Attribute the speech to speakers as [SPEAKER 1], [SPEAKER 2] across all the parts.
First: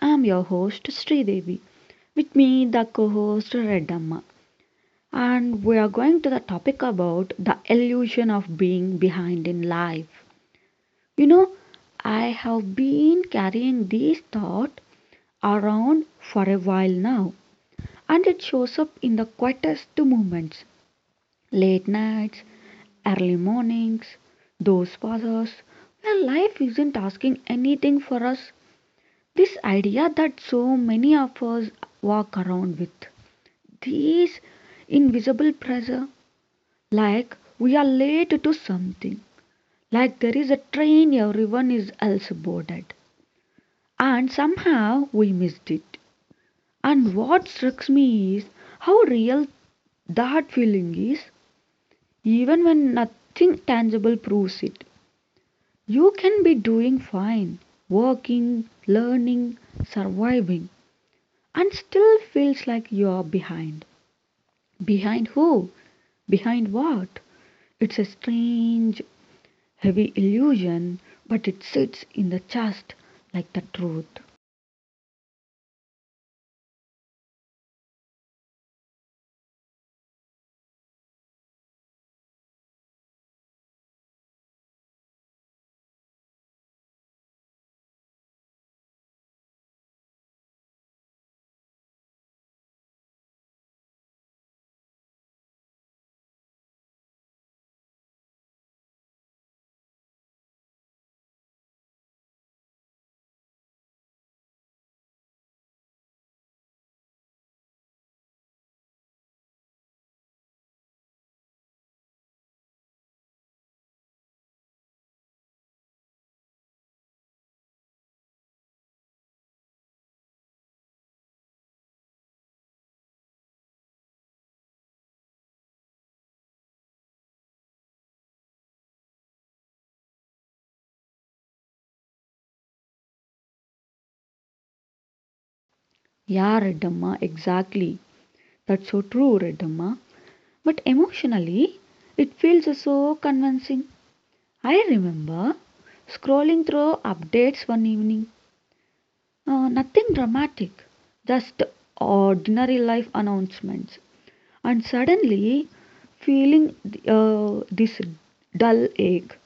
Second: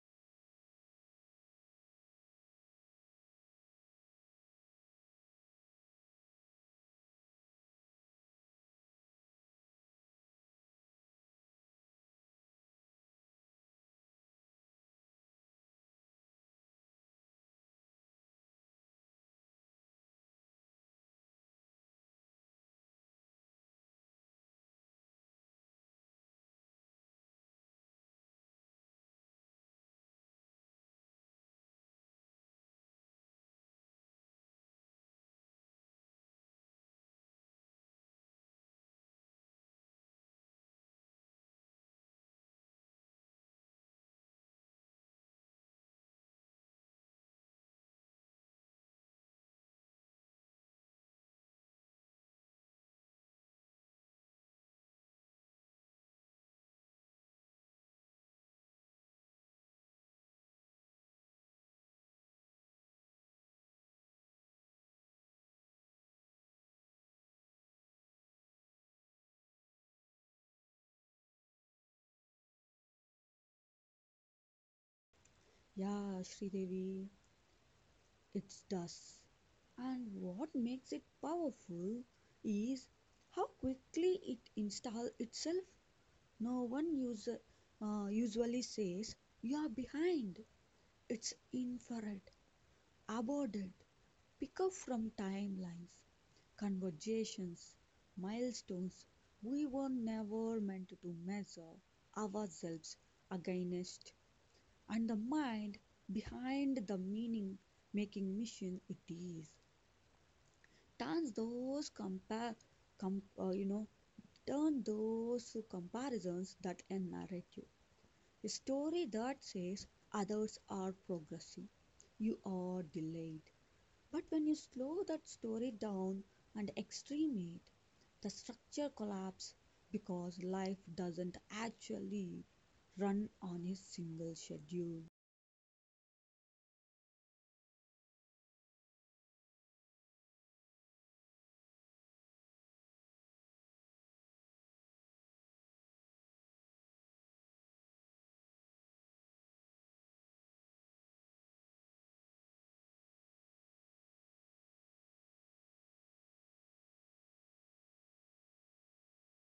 [SPEAKER 1] I'm your host Sridevi. With me the co-host Redamma. And we are going to the topic about the illusion of being behind in life. You know, I have been carrying this thought around for a while now, and it shows up in the quietest moments. Late nights, early mornings, those pauses where life isn't asking anything for us, this idea that so many of us walk around with, this invisible pressure, like we are late to something, like there is a train everyone is else boarded and somehow we missed it. And what strikes me is how real that feeling is, even when nothing tangible proves it. You can be doing fine, working, learning, surviving, and still feels like you are behind. Behind who? Behind what? It's a strange, heavy illusion, but it sits in the chest like the truth.
[SPEAKER 2] Yeah, Sridevi, it does. And what makes it powerful is how quickly it installs itself. No one user, usually says, You are behind. It's inferred, aborted, pick up from timelines, conversations, milestones we were never meant to measure ourselves against. And the mind behind the meaning making mission it is turns those compare com- uh, you know turn those comparisons that a narrative, a story that says others are progressing, you are delayed. But when you slow that story down and extreme it, the structure collapses because life doesn't actually run on a single schedule.
[SPEAKER 1] Yeah, Redamma, exactly. That's so true, Redamma. But emotionally, it feels so convincing. I remember scrolling through updates one evening. Nothing dramatic, just ordinary life announcements. And suddenly feeling this dull ache.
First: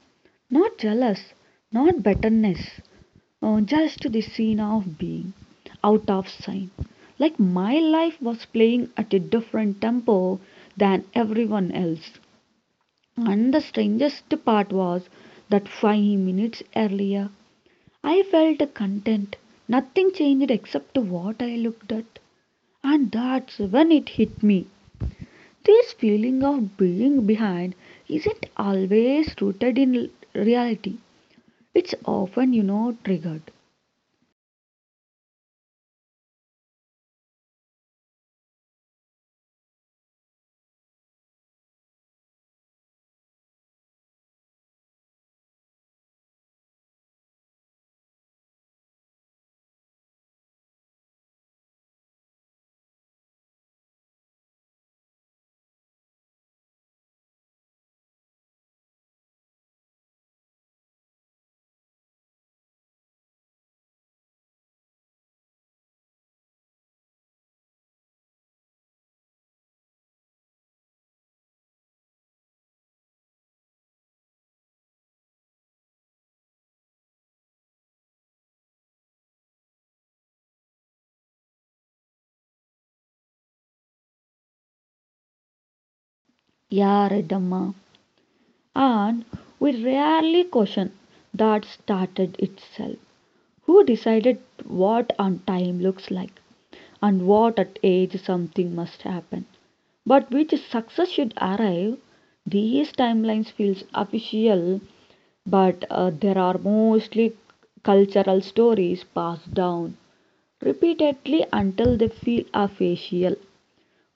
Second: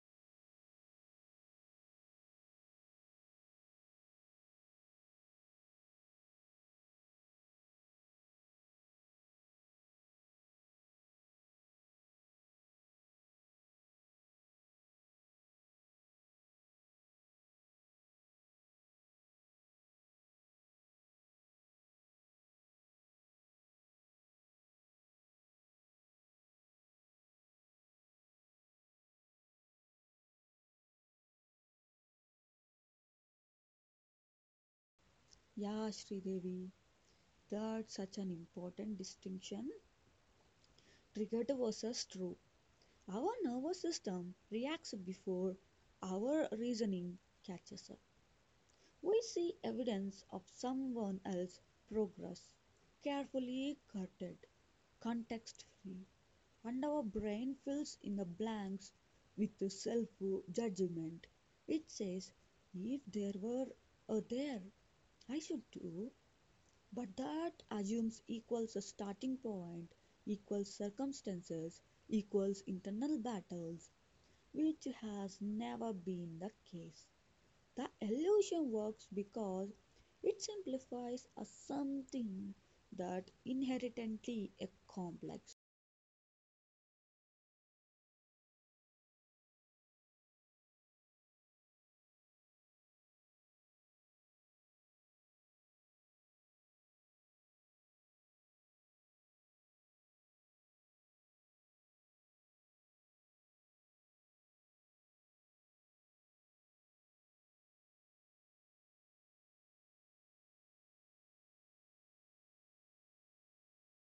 [SPEAKER 1] Not jealous, not bitterness, just the scene of being out of sign. Like my life was playing at a different tempo than everyone else. And the strangest part was that 5 minutes earlier, I felt content. Nothing changed except what I looked at. And that's when it hit me. This feeling of being behind isn't always rooted in reality. It's often, you know, triggered.
[SPEAKER 2] Yeah, Sridevi, that such an important distinction, triggered was as true. Our nervous system reacts before our reasoning catches up. We see evidence of someone else's progress, carefully curated, context free, and our brain fills in the blanks with self judgment. It says, If there were a there, I should do, But that assumes equals a starting point, equals circumstances, equals internal battles, which has never been the case. The illusion works because it simplifies a something that inherently a complex.
[SPEAKER 1] Yeah, right, Amma. And we rarely question that started itself. Who decided what on time looks like and what at age something must happen? But which success should arrive? These timelines feels official, but there are mostly cultural stories passed down repeatedly until they feel official.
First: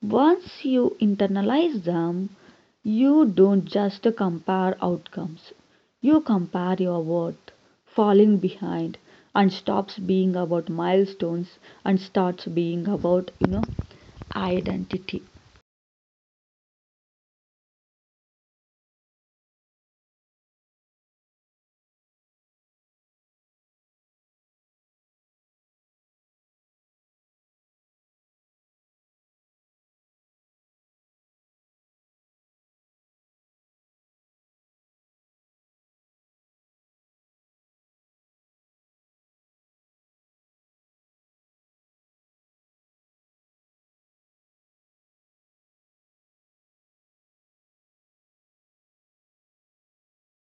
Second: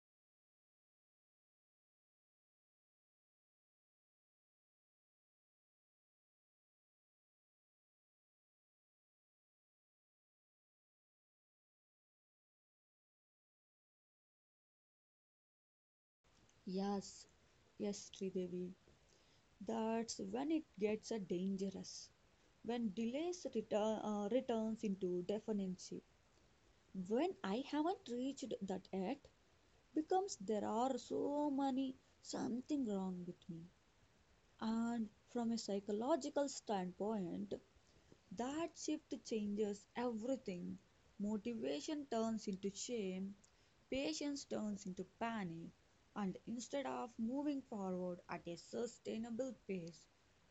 [SPEAKER 1] Once you internalize them, you don't just compare outcomes, you compare your worth. Falling behind and stops being about milestones and starts being about, you know, identity.
[SPEAKER 2] Yes, yes, Sridevi, that's when it gets dangerous. When delays return, returns into dependency. When I haven't reached that yet, becomes there are so many something wrong with me. And from a psychological standpoint, that shift changes everything. Motivation turns into shame, patience turns into panic, and instead of moving forward at a sustainable pace,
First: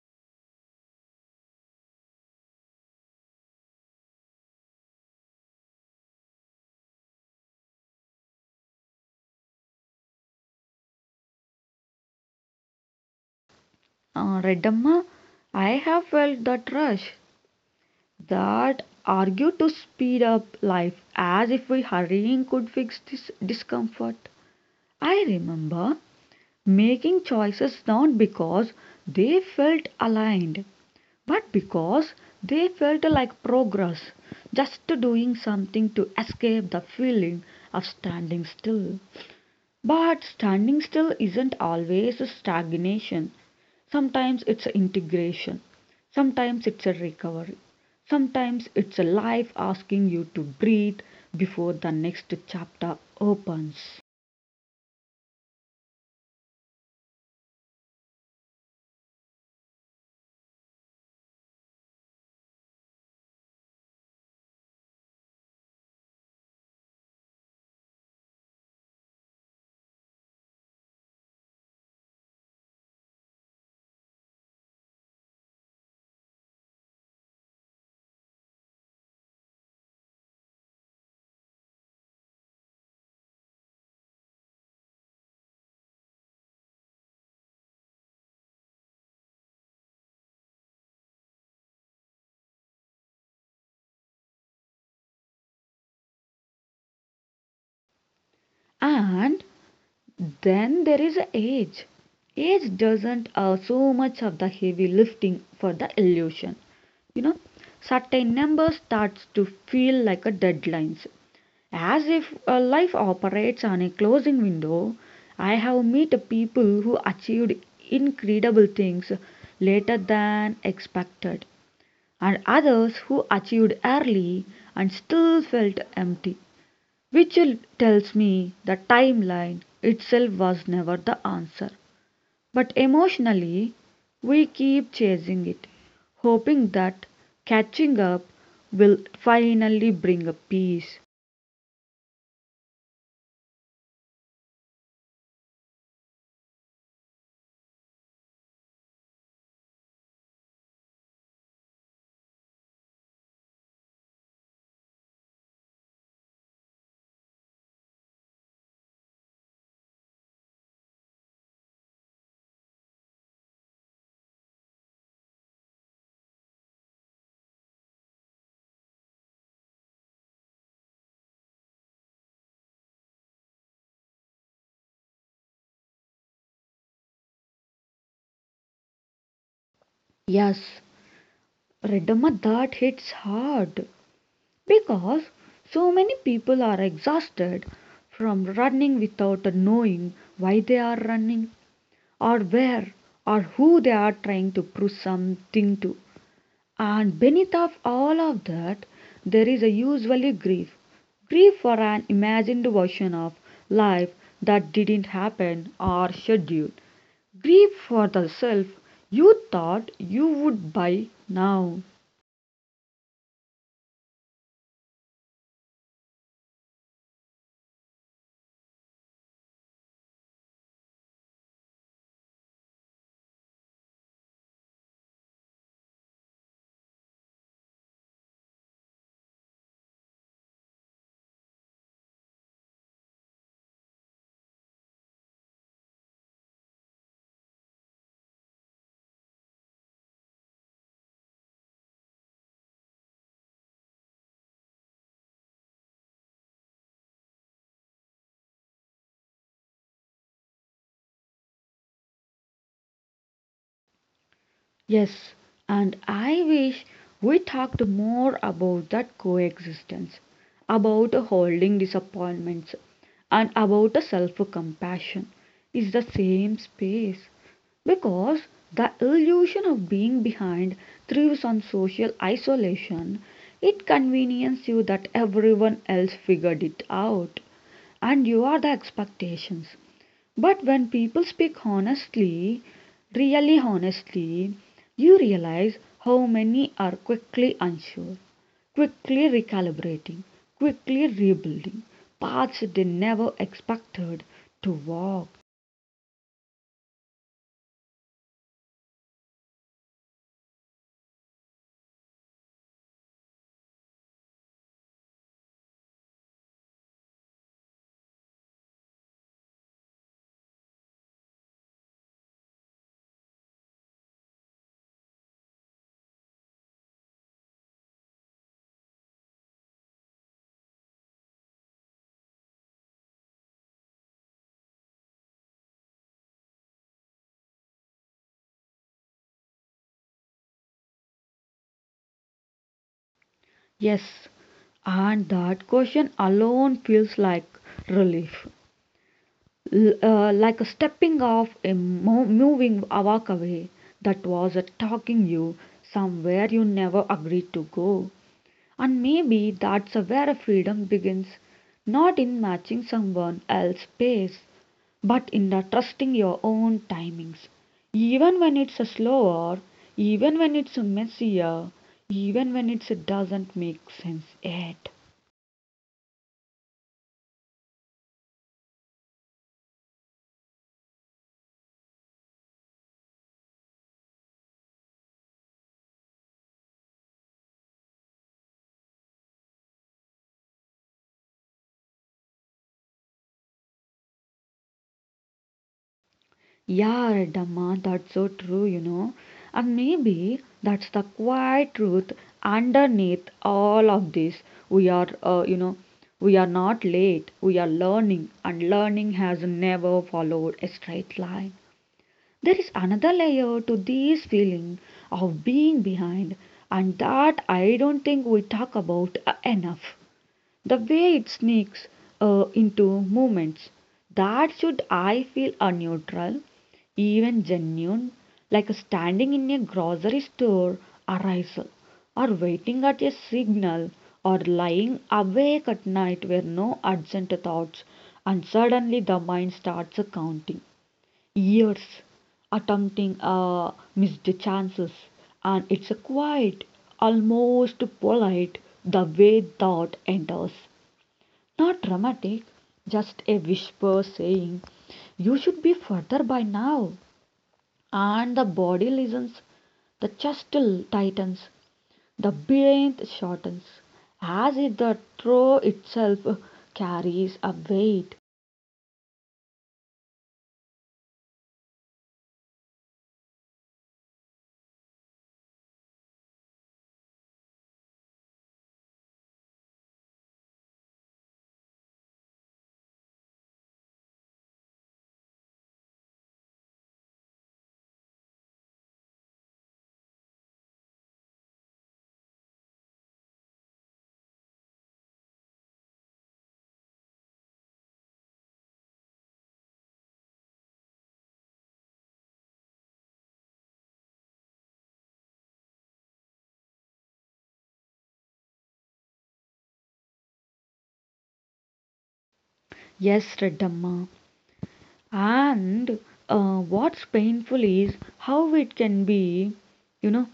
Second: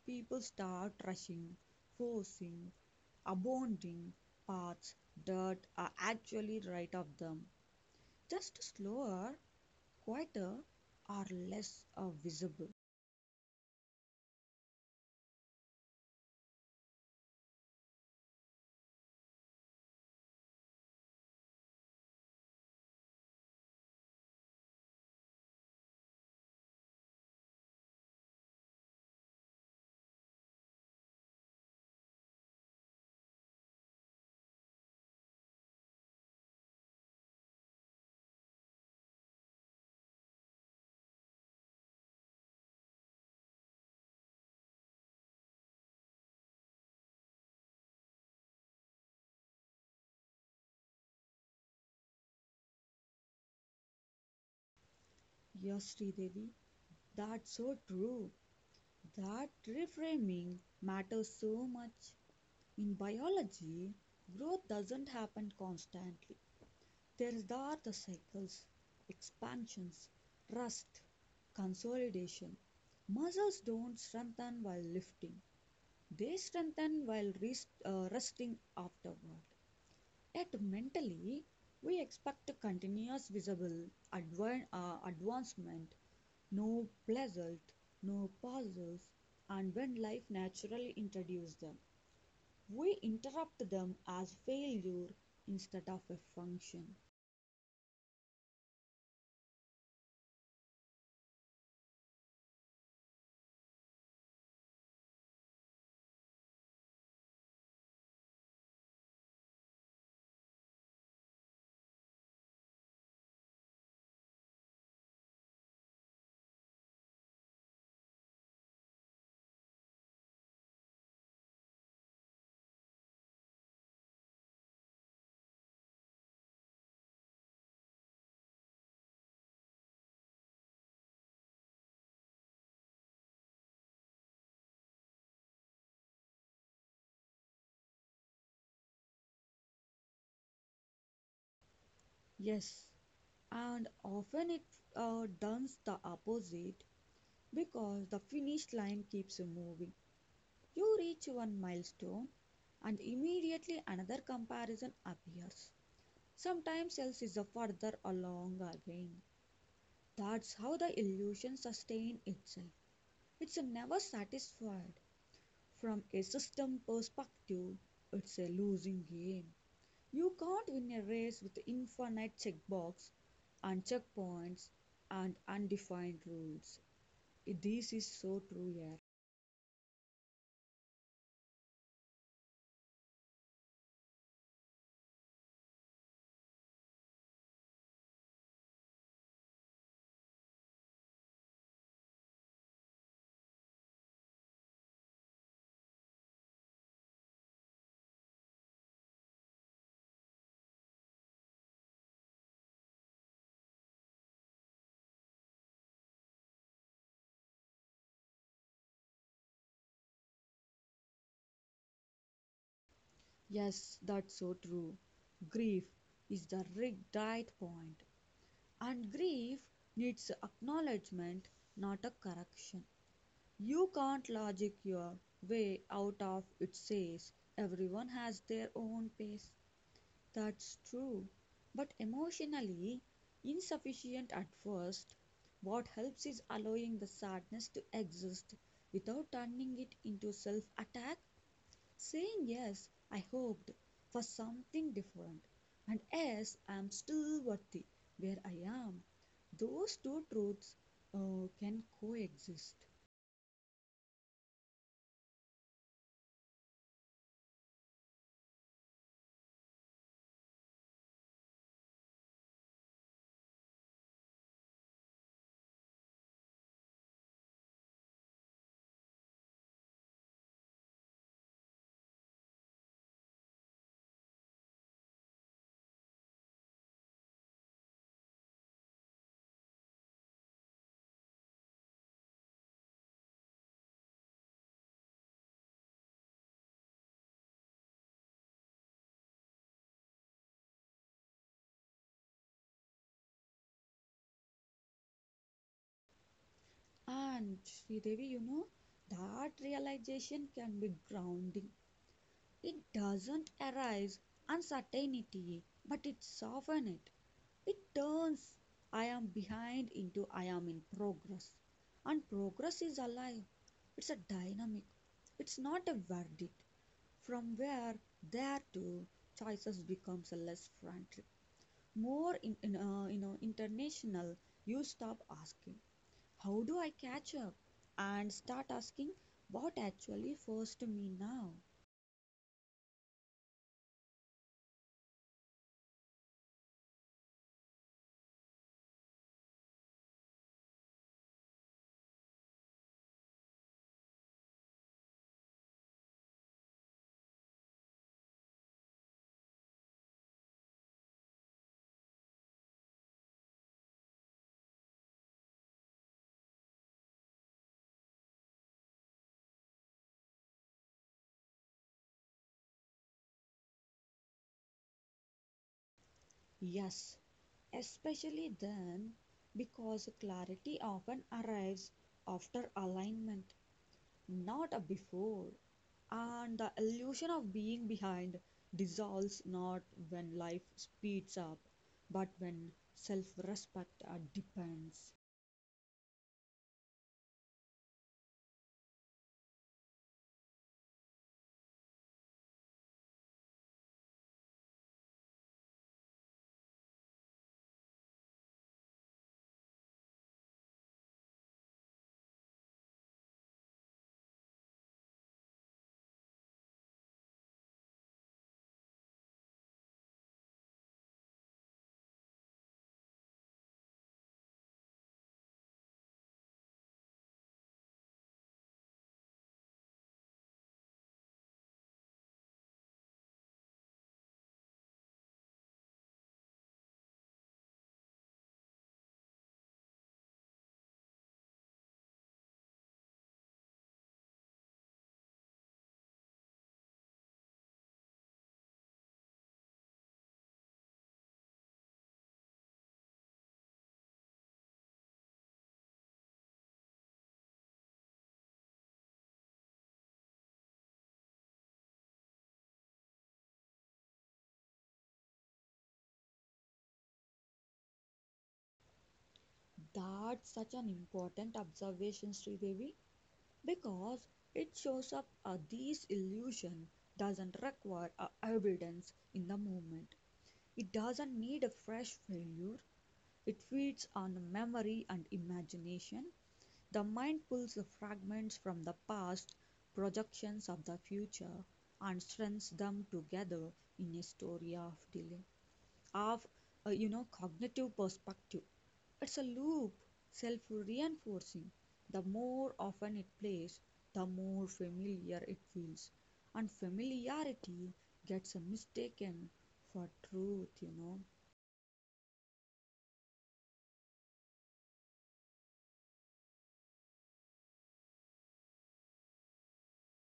[SPEAKER 2] people start rushing, forcing, abounding paths that are actually right of them, just slower, quieter, or less visible.
[SPEAKER 1] Redamma, I have felt that rush, that argue to speed up life as if we hurrying could fix this discomfort. I remember making choices not because they felt aligned, but because they felt like progress, just doing something to escape the feeling of standing still. But standing still isn't always stagnation. Sometimes it's integration. Sometimes it's a recovery. Sometimes it's a life asking you to breathe before the next chapter opens.
[SPEAKER 2] Yes, Sridevi, that's so true. That reframing matters so much. In biology, growth doesn't happen constantly. There are the cycles, expansions, rust, consolidation. Muscles don't strengthen while lifting, they strengthen while rest, resting afterward. Yet mentally, we expect continuous visible advancement, no pleasant, no pauses, and when life naturally introduces them, we interrupt them as failure instead of a function.
[SPEAKER 1] And then there is age. Age doesn't allow so much of the heavy lifting for the illusion. You know, certain number starts to feel like a deadlines, as if a life operates on a closing window. I have met people who achieved incredible things later than expected, and others who achieved early and still felt empty. Vigil tells me the timeline itself was never the answer, but emotionally we keep chasing it, hoping that catching up will finally bring a peace.
[SPEAKER 2] Yes, and often it does the opposite because the finish line keeps moving. You reach one milestone, and immediately another comparison appears. Sometimes else is a further along our brain. That's how the illusion sustains itself. It's never satisfied. From a system perspective, it's a losing game. You can't win a race with infinite checkbox and checkpoints and undefined rules. This is so true here.
[SPEAKER 1] Yes, Redamma, that hits hard because so many people are exhausted from running without knowing why they are running, or where, or who they are trying to prove something to. And beneath of all of that, there is a usually grief. Grief for an imagined version of life that didn't happen or scheduled. Grief for the self you thought you would by now.
[SPEAKER 2] Yes, that's so true. Grief is the right point, and grief needs acknowledgement, not a correction. "You can't logic your way out of it says everyone has their own pace. That's true. But emotionally insufficient at first, what helps is allowing the sadness to exist without turning it into self attack, saying, Yes, I hoped for something different, and yes, I am still worthy where I am. Those two truths can coexist.
[SPEAKER 1] Yes, and I wish we talked more about that coexistence, about holding disappointments, and about self compassion is the same space. Because the illusion of being behind thrives on social isolation, it conveniences you that everyone else figured it out and you are the expectations. But when people speak honestly, really honestly, you realize how many are quickly unsure, quickly recalibrating, quickly rebuilding paths they never expected to walk.
[SPEAKER 2] And Sridevi, you know, that realization can be grounding. It doesn't arise uncertainty, but it softens it. It turns I am behind into I am in progress. And progress is alive. It's a dynamic. It's not a verdict. From where there to choices becomes less frantic, more in international. You stop asking how do I catch up? And start asking what actually first me now?
[SPEAKER 1] Yes, and that question alone feels like relief, like a stepping off, a moving a walk away that was a talking you somewhere you never agreed to go. And maybe that's where freedom begins, not in matching someone else's pace, but in the trusting your own timings. Even when it's slower, even when it's messier, even when it doesn't make sense yet.
[SPEAKER 2] Yes, especially then, because clarity often arrives after alignment, not before. And the illusion of being behind dissolves not when life speeds up, but when self respect depends.
[SPEAKER 1] Yeah, Redamma, that's so true, you know. And maybe that's the quiet truth underneath all of this. We are, uh, you know, we are not late. We are learning, and learning has never followed a straight line. There is another layer to this feeling of being behind, and that I don't think we talk about enough, the way it sneaks into movements that should I feel are neutral, even genuine, like standing in a grocery store arrival, or waiting at a signal, or lying awake at night where no urgent thoughts, and suddenly the mind starts counting years, attempting missed chances. And it's a quiet, almost polite the way thought enters, not dramatic, just a whisper saying, "You should be further by now." And the body listens, the chest tightens, the breath shortens, as if the throw itself carries a weight.
[SPEAKER 2] That's such an important observation, Sridevi. Because it shows up these illusion doesn't require evidence in the moment. It doesn't need a fresh failure. It feeds on memory and imagination. The mind pulls the fragments from the past, projections of the future, and strings them together in a story of delay, of cognitive perspective. It's a loop, self reinforcing. The more often it plays, the more familiar it feels. And familiarity gets mistaken for truth, you know.
[SPEAKER 1] Yes, Redamma. And what's painful is how it can be, you know,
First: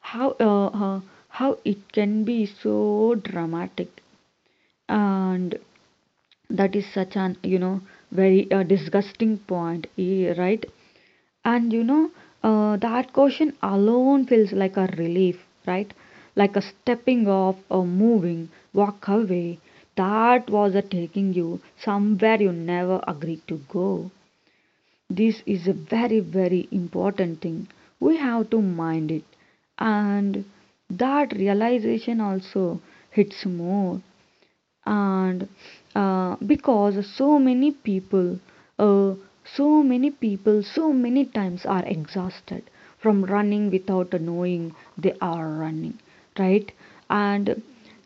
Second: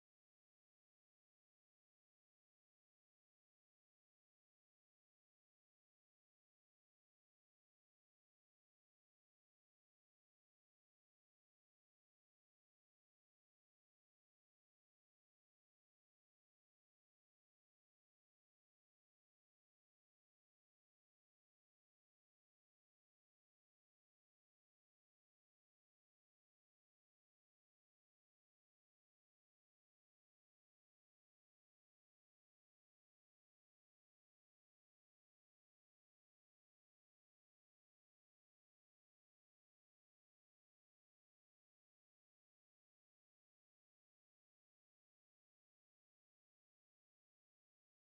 [SPEAKER 1] how uh, uh, how it can be so dramatic. And that is such an, you know, very disgusting point, eh, right. And you know, that question alone feels like a relief, right, like a stepping off or moving walk away that was a taking you somewhere you never agreed to go. This is a very very important thing, we have to mind it. And that realization also hits more. And because so many people uh, so many times are exhausted from running without knowing they are running, right. And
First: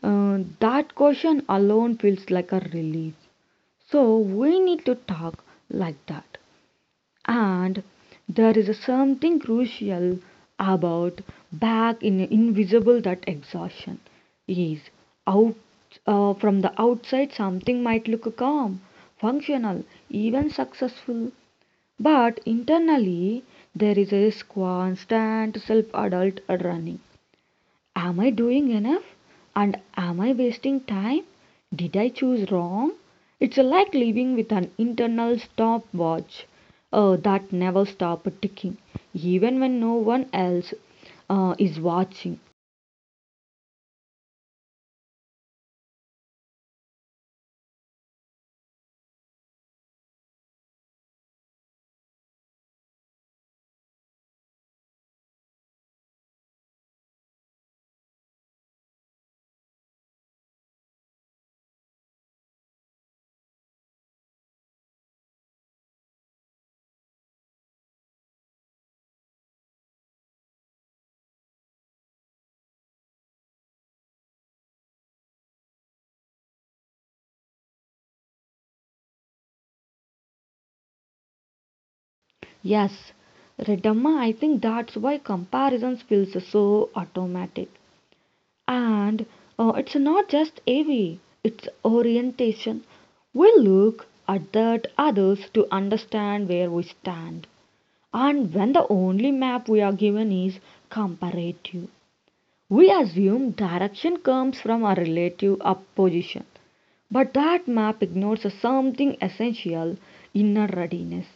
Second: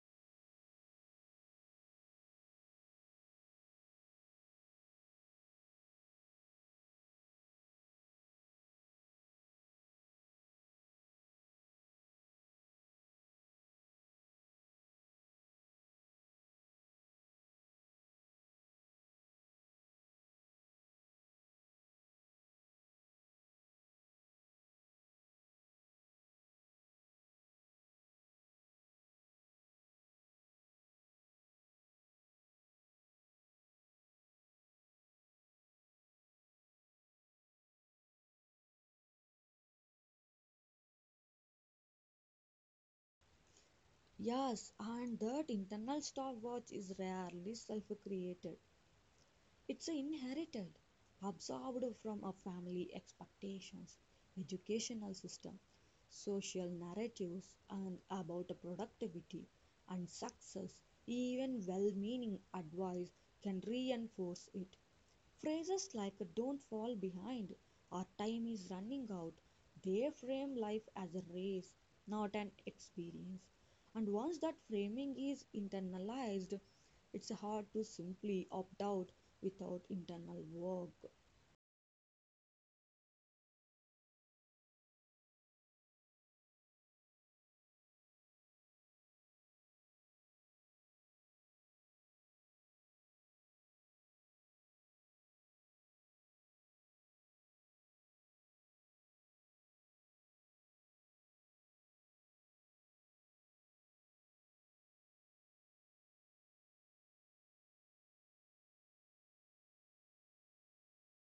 [SPEAKER 1] that question alone feels like a relief, so we need to talk like that. And there is something crucial about back in invisible that exhaustion is out, from the outside something might look calm, functional, even successful, but internally there is a constant self-adult running. Am I doing enough? And am I wasting time? Did I choose wrong? It's like living with an internal stopwatch that never stops ticking, even when no one else is watching.
[SPEAKER 2] Yes, and that internal stopwatch is rarely self created. It's inherited, absorbed from our family expectations, educational system, social narratives, and about productivity and success. Even well meaning advice can reinforce it. Phrases like don't fall behind or time is running out, they frame life as a race, not an experience. And once that framing is internalized, it's hard to simply opt out without internal work.
[SPEAKER 1] Yes, Redamma, I think that's why comparisons feels so so automatic. And it's not just AV, it's orientation. We look at that others to understand where we stand. And when the only map we are given is comparative. We assume direction comes from a relative opposition, but that map ignores something essential, inner readiness.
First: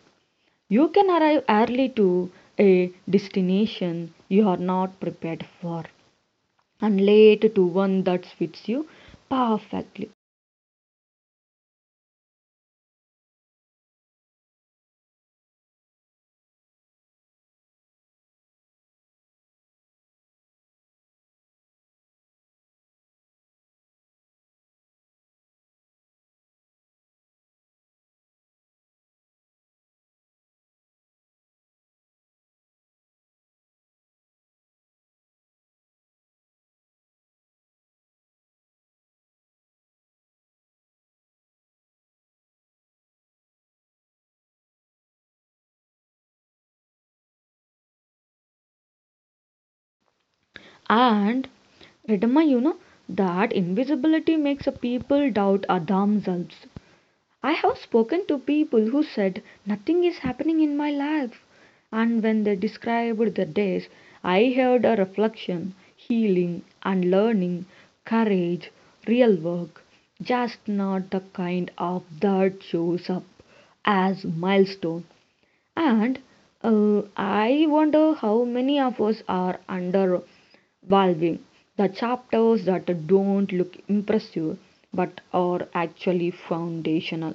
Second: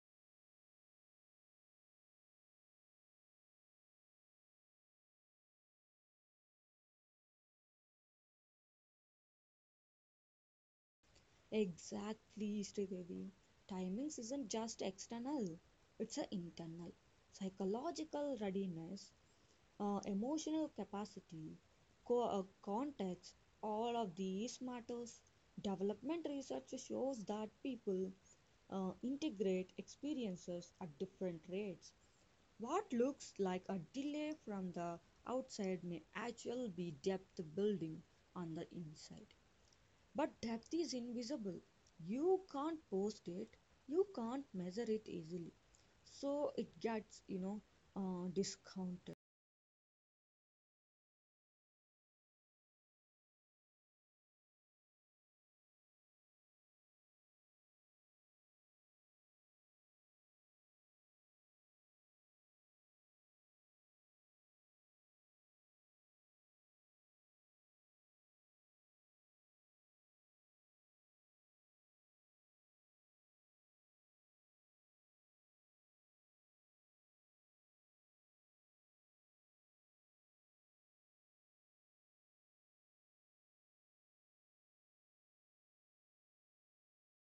[SPEAKER 1] You can arrive early to a destination you are not prepared for and late to one that fits you perfectly.
[SPEAKER 2] Exactly, Sridevi. Timings isn't just external, it's an internal psychological readiness, emotional capacity, context, all of these matters. Development research shows that people integrate experiences at different rates. What looks like a delay from the outside may actually be depth building on the inside. But depth is invisible. You can't post it, you can't measure it easily. So it gets, discounted.
[SPEAKER 1] And remember, you know, that invisibility makes people doubt themselves. I have spoken to people who said, "Nothing is happening in my life," and when they described their days I heard a reflection, healing and learning, courage, real work, just not the kind of that shows up as milestone. And I wonder how many of us are undervaluing the chapters that don't look impressive but are actually foundational.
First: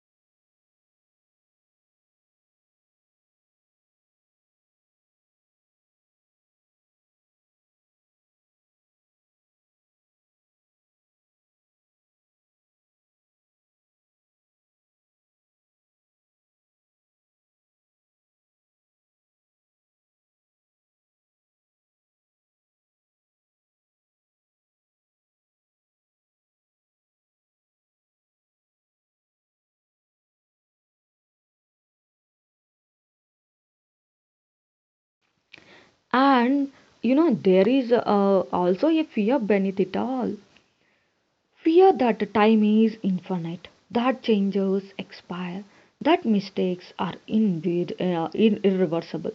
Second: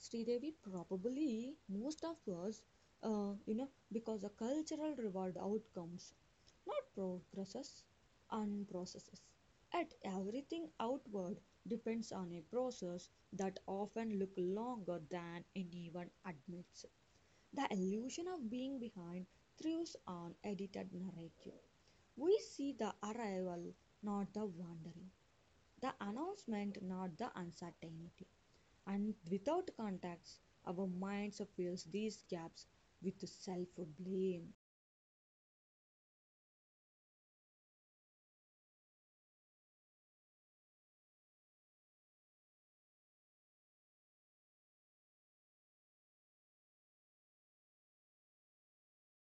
[SPEAKER 2] Sridevi, probably most of us, because the cultural reward outcomes, not progresses and processes. At everything outward depends on a process that often look longer than anyone admits. The illusion of being behind thrives on edited narrative. We see the arrival, not the wandering, the announcement, not the uncertainty. And without contacts, our minds fills these gaps with self-blame.
[SPEAKER 1] And you know, there is also a fear beneath it all, fear that time is infinite, that changes expire, that mistakes are indeed irreversible.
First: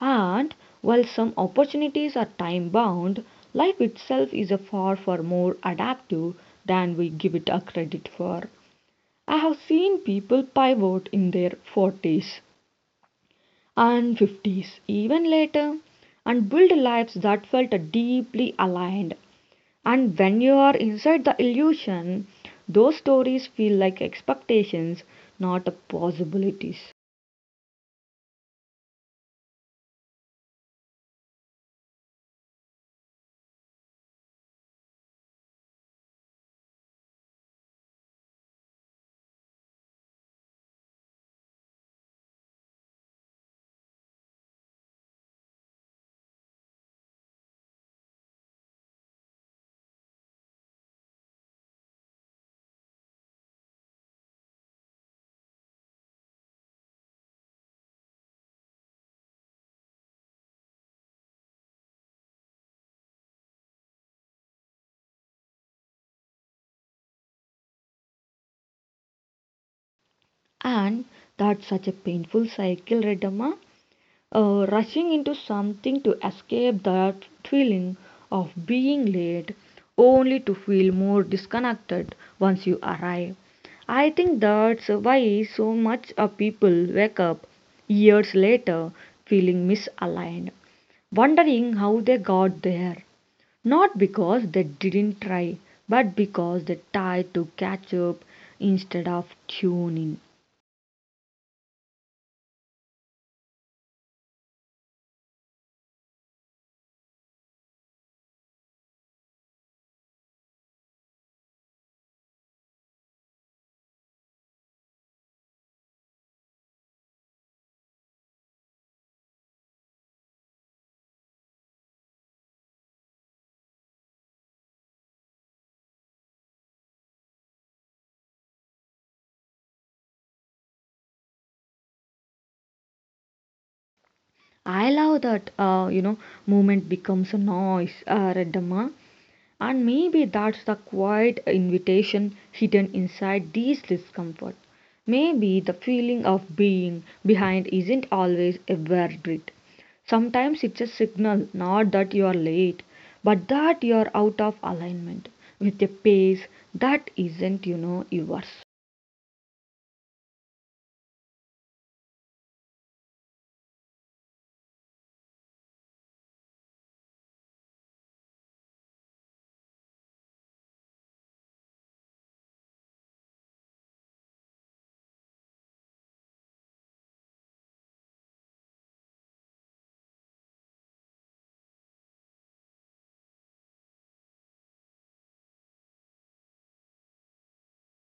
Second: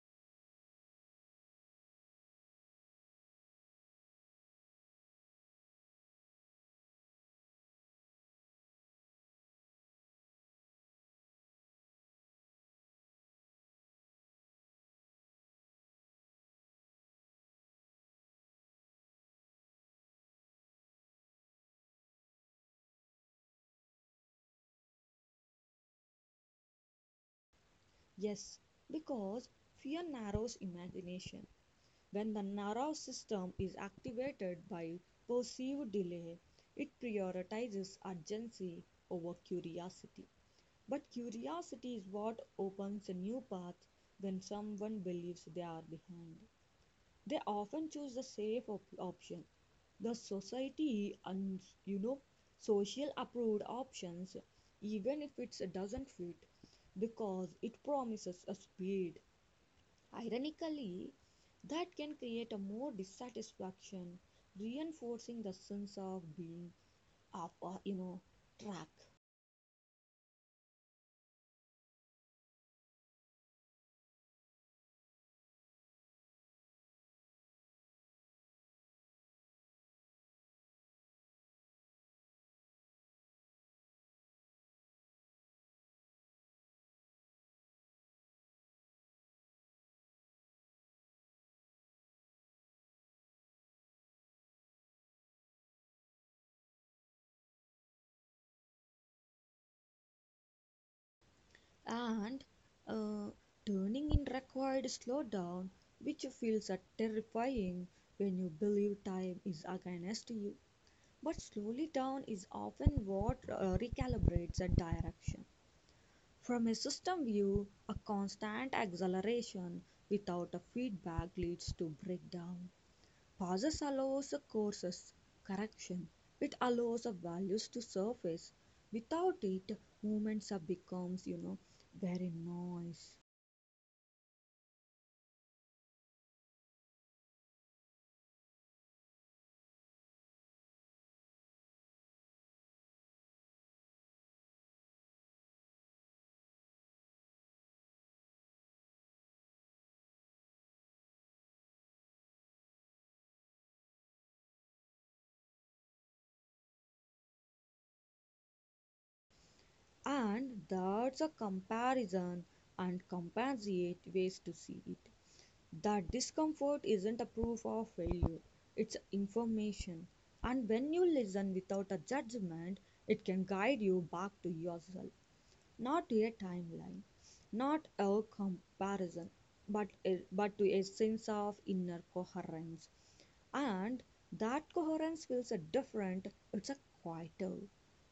[SPEAKER 1] And while some opportunities are time bound, life itself is a far more adaptive than we give it a credit for. I have seen people pivot in their 40s and 50s, even later, and build lives that felt deeply aligned. And when you are inside the illusion, those stories feel like expectations, not possibilities.
[SPEAKER 2] Yes, because fear narrows imagination. When the nervous system is activated by perceived delay, it prioritizes urgency over curiosity. But curiosity is what opens a new path when someone believes they are behind. They often choose the safe option, the society and, you know, social approved options, even if it doesn't fit because it promises a speed, ironically, that can create a more dissatisfaction, reinforcing the sense of being off, track.
[SPEAKER 1] And that's such a painful cycle, Redama. Rushing into something to escape that feeling of being late only to feel more disconnected once you arrive. I think that's why so much of people wake up years later feeling misaligned, wondering how they got there. Not because they didn't try, but because they tried to catch up instead of tuning.
[SPEAKER 2] And uh, turning in required slowdown, which feels terrifying when you believe time is against you. But slowly down is often what recalibrates a direction. From a system view, a constant acceleration without a feedback leads to breakdown. Pauses allows a courses correction. It allows the values to surface. Without it, movements are becomes, you know, very noise.
[SPEAKER 1] I love that, movement becomes a noise, Reddamma. And maybe that's the quiet invitation hidden inside these discomfort. Maybe the feeling of being behind isn't always a verdict. Sometimes it's a signal, not that you are late, but that you are out of alignment with a pace that isn't, you know, yours.
[SPEAKER 2] And that's a comparison and compensate ways to see it. That discomfort isn't a proof of failure, it's information. And when you listen without a judgment, it can guide you back to yourself, not to a timeline, not a comparison, but, a, but to a sense of inner coherence. And that coherence feels a different, it's a quieter,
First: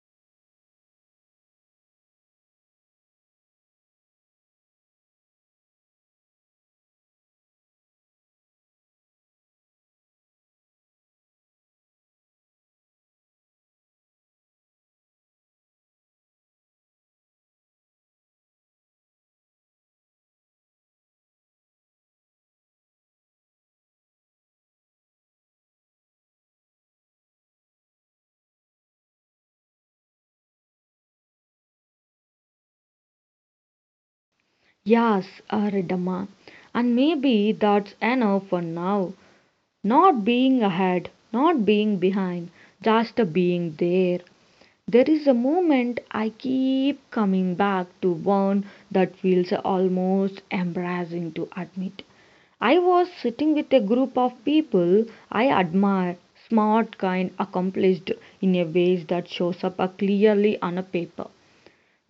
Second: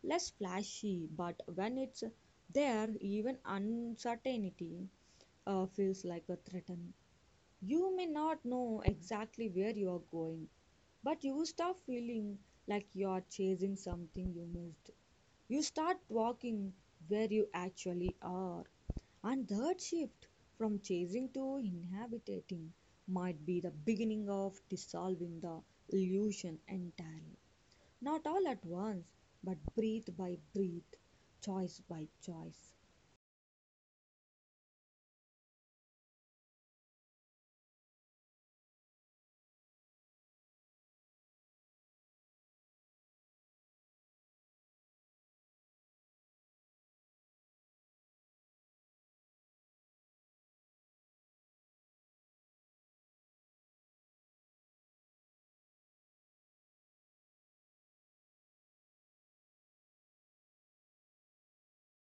[SPEAKER 2] less flashy, but when it's there, even uncertainty feels like a threat. You may not know exactly where you are going, but you start feeling like you are chasing something you missed. You start walking where you actually are. And that shift from chasing to inhabiting might be the beginning of dissolving the illusion entirely. Not all at once, but breath by breath, choice by choice.
[SPEAKER 1] Yes, Reddamma. And maybe that's enough for now. Not being ahead, not being behind, just being there. There is a moment I keep coming back to, one that feels almost embarrassing to admit. I was sitting with a group of people I admire, smart, kind, accomplished in a ways that shows up clearly on a paper.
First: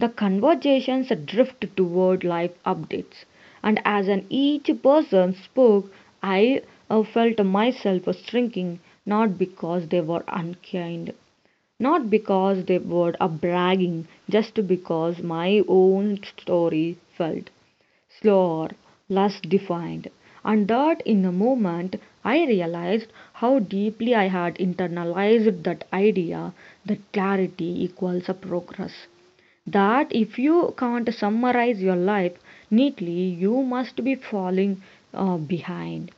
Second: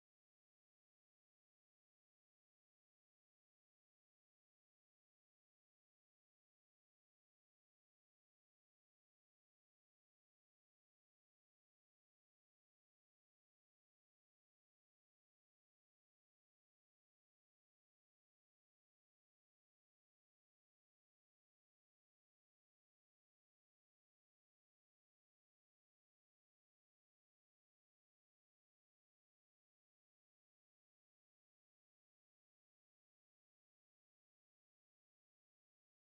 [SPEAKER 1] The conversations drift toward life updates, and as an each person spoke, I felt myself shrinking, not because they were unkind, not because they were bragging, just because my own story felt slower, less defined. And that in a moment I realized how deeply I had internalized that idea that clarity equals a progress, that if you can't summarize your life neatly, you must be falling behind.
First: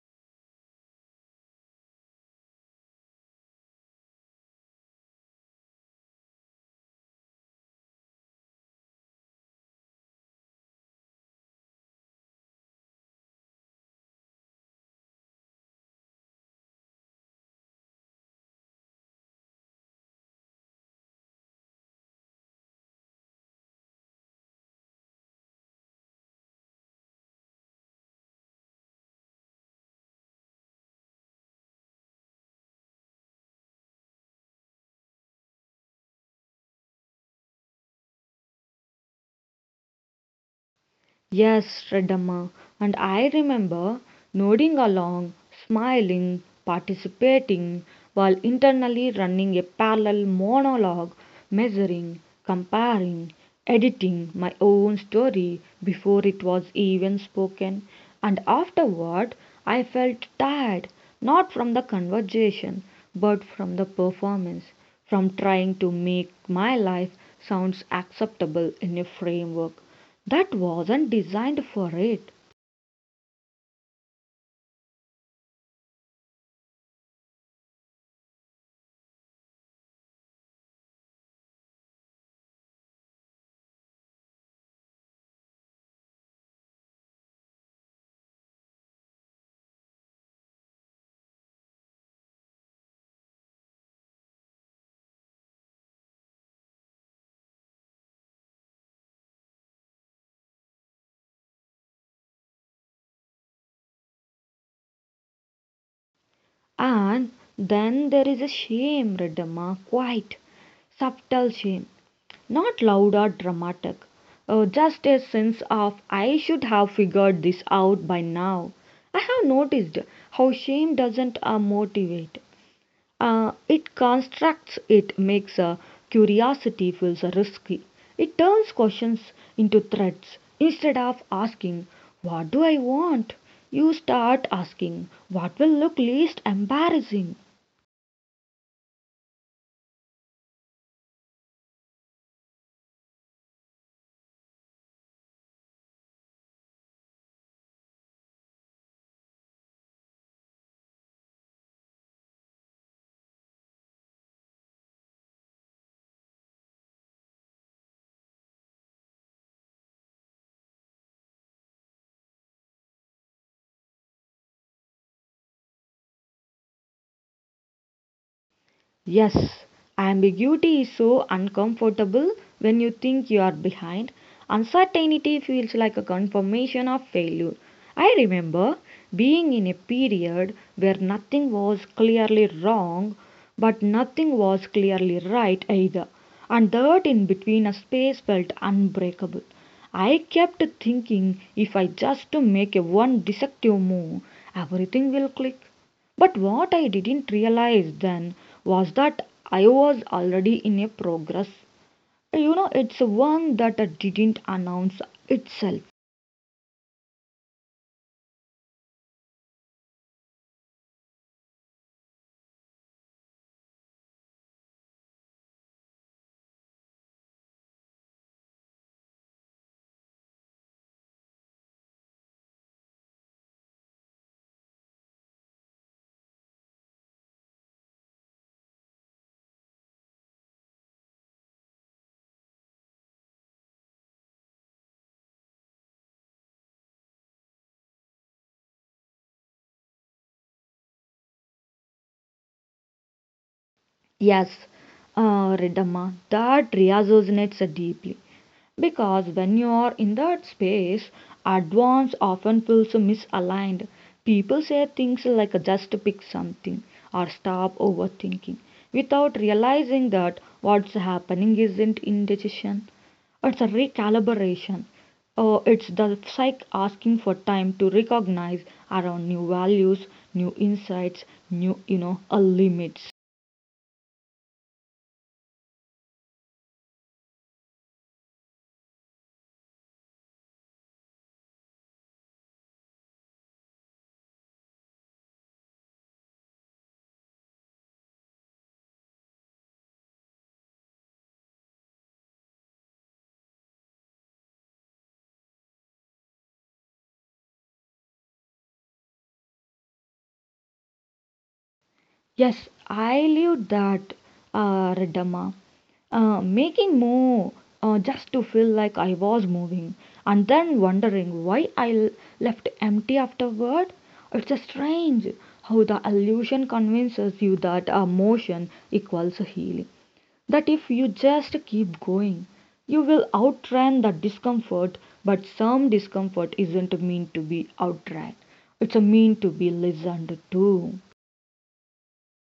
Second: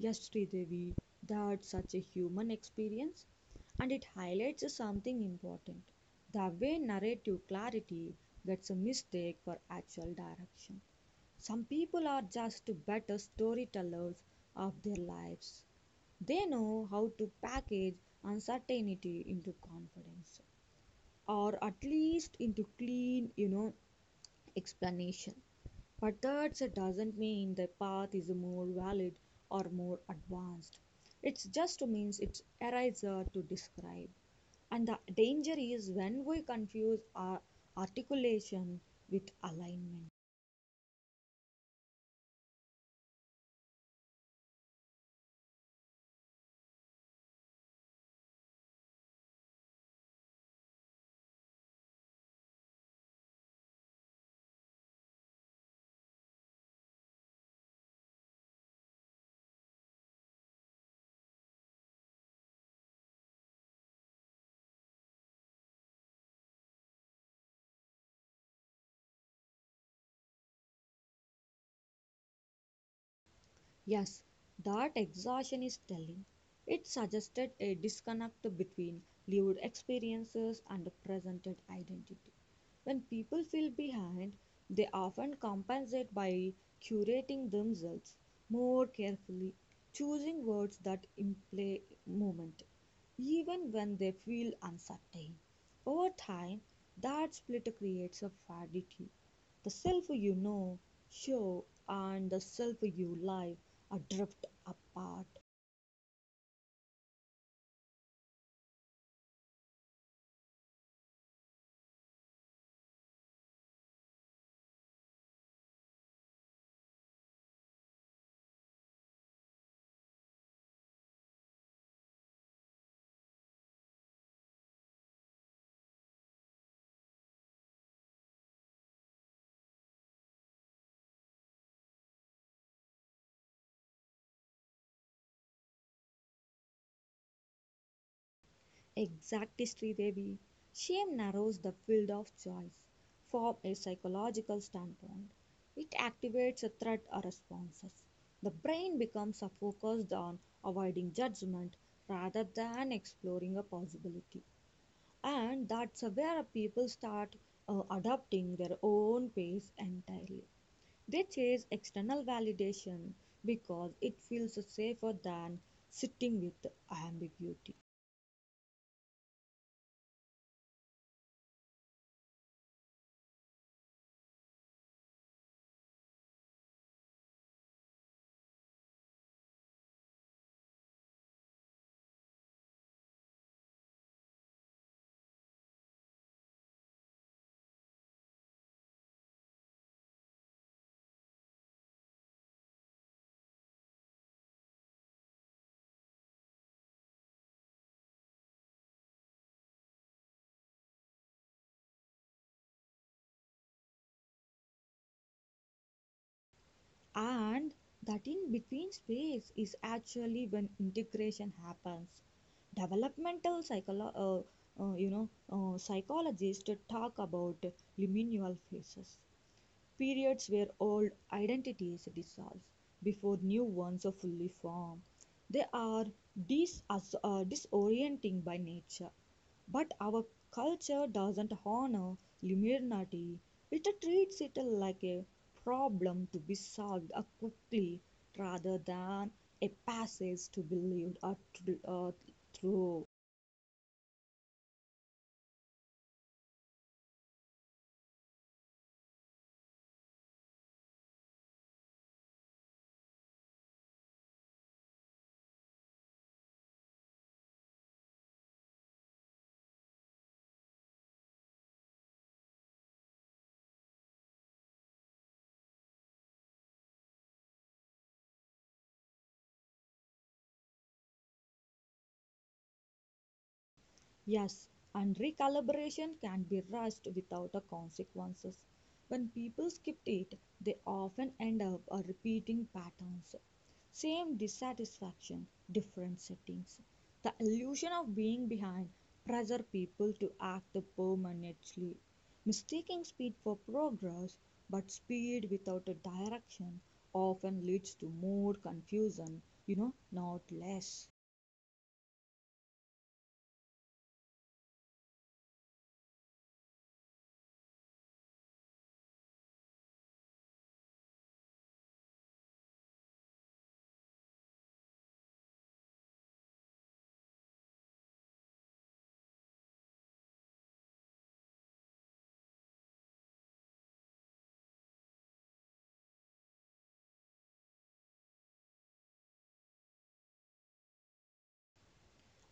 [SPEAKER 2] Yes, Devi, that's such a human experience, and it highlights something important, the way narrative clarity gets a mistake for actual direction. Some people are just better storytellers of their lives. They know how to package uncertainty into confidence, or at least into clean, you know, explanation. But that doesn't mean the path is more valid or more advanced. It just means it's easier to describe. And the danger is when we confuse our articulation with alignment.
[SPEAKER 1] Yes, Shraddhamma. And I remember nodding along, smiling, participating, while internally running a parallel monologue, measuring, comparing, editing my own story before it was even spoken. And afterward, I felt tired, not from the conversation, but from the performance, from trying to make my life sounds acceptable in a framework that wasn't designed for it.
[SPEAKER 2] Yes, that exhaustion is telling. It suggested a disconnect between lived experiences and the presented identity. When people feel behind, they often compensate by curating themselves more carefully, choosing words that imply movement, even when they feel uncertain. Over time, that split creates a fatigue, the self you know, show, and the self you live adrift apart.
[SPEAKER 1] And then there is a shame, Redemma, quite subtle shame, not loud or dramatic, just a sense of I should have figured this out by now. I have noticed how shame doesn't motivate. It constructs it, makes curiosity feels risky. It turns questions into threats. Instead of asking, What do I want? You start asking, What will look least embarrassing?
[SPEAKER 2] Exactly, Devi. Shame narrows the field of choice from a psychological standpoint. It activates a threat or responses. The brain becomes focused on avoiding judgment rather than exploring a possibility. And that's where people start adopting their own pace entirely. They chase external validation because it feels safer than sitting with ambiguity.
[SPEAKER 1] Yes, ambiguity is so uncomfortable when you think you are behind. Uncertainty feels like a confirmation of failure. I remember being in a period where nothing was clearly wrong, but nothing was clearly right either, and that in between a space felt unbreakable. I kept thinking if I just make a one deceptive move, everything will click. But what I didn't realize then was that I was already in a progress. You know, it's one that didn't announce itself.
[SPEAKER 2] And that in between space is actually when integration happens. Developmental psychologists talk about liminal phases, periods where old identities dissolve before new ones are fully formed. They are disorienting by nature. But our culture doesn't honor liminality, it treats it like a problem to be solved quickly rather than a passage to be lived or, through.
[SPEAKER 1] Yes, Redamma, that resonates deeply. Because when you are in that space, advance often feels misaligned. People say things like just pick something or stop overthinking without realizing that what's happening isn't indecision. It's a recalibration. It's the psyche asking for time to recognize around new values, new insights, new, limits.
[SPEAKER 2] Yes, and recalibration can be rushed without the consequences. When people skip it, they often end up repeating patterns. Same dissatisfaction, different settings. The illusion of being behind pressure people to act permanently. Mistaking speed for progress, but speed without a direction often leads to more confusion, you know, not less.
[SPEAKER 1] Yes, I lived that, Reddamma. Making more just to feel like I was moving, and then wondering why I left empty afterward. It's a strange how the illusion convinces you that motion equals healing. That if you just keep going, you will outrun the discomfort, but some discomfort isn't meant to be outrun. It's a mean to be listened to.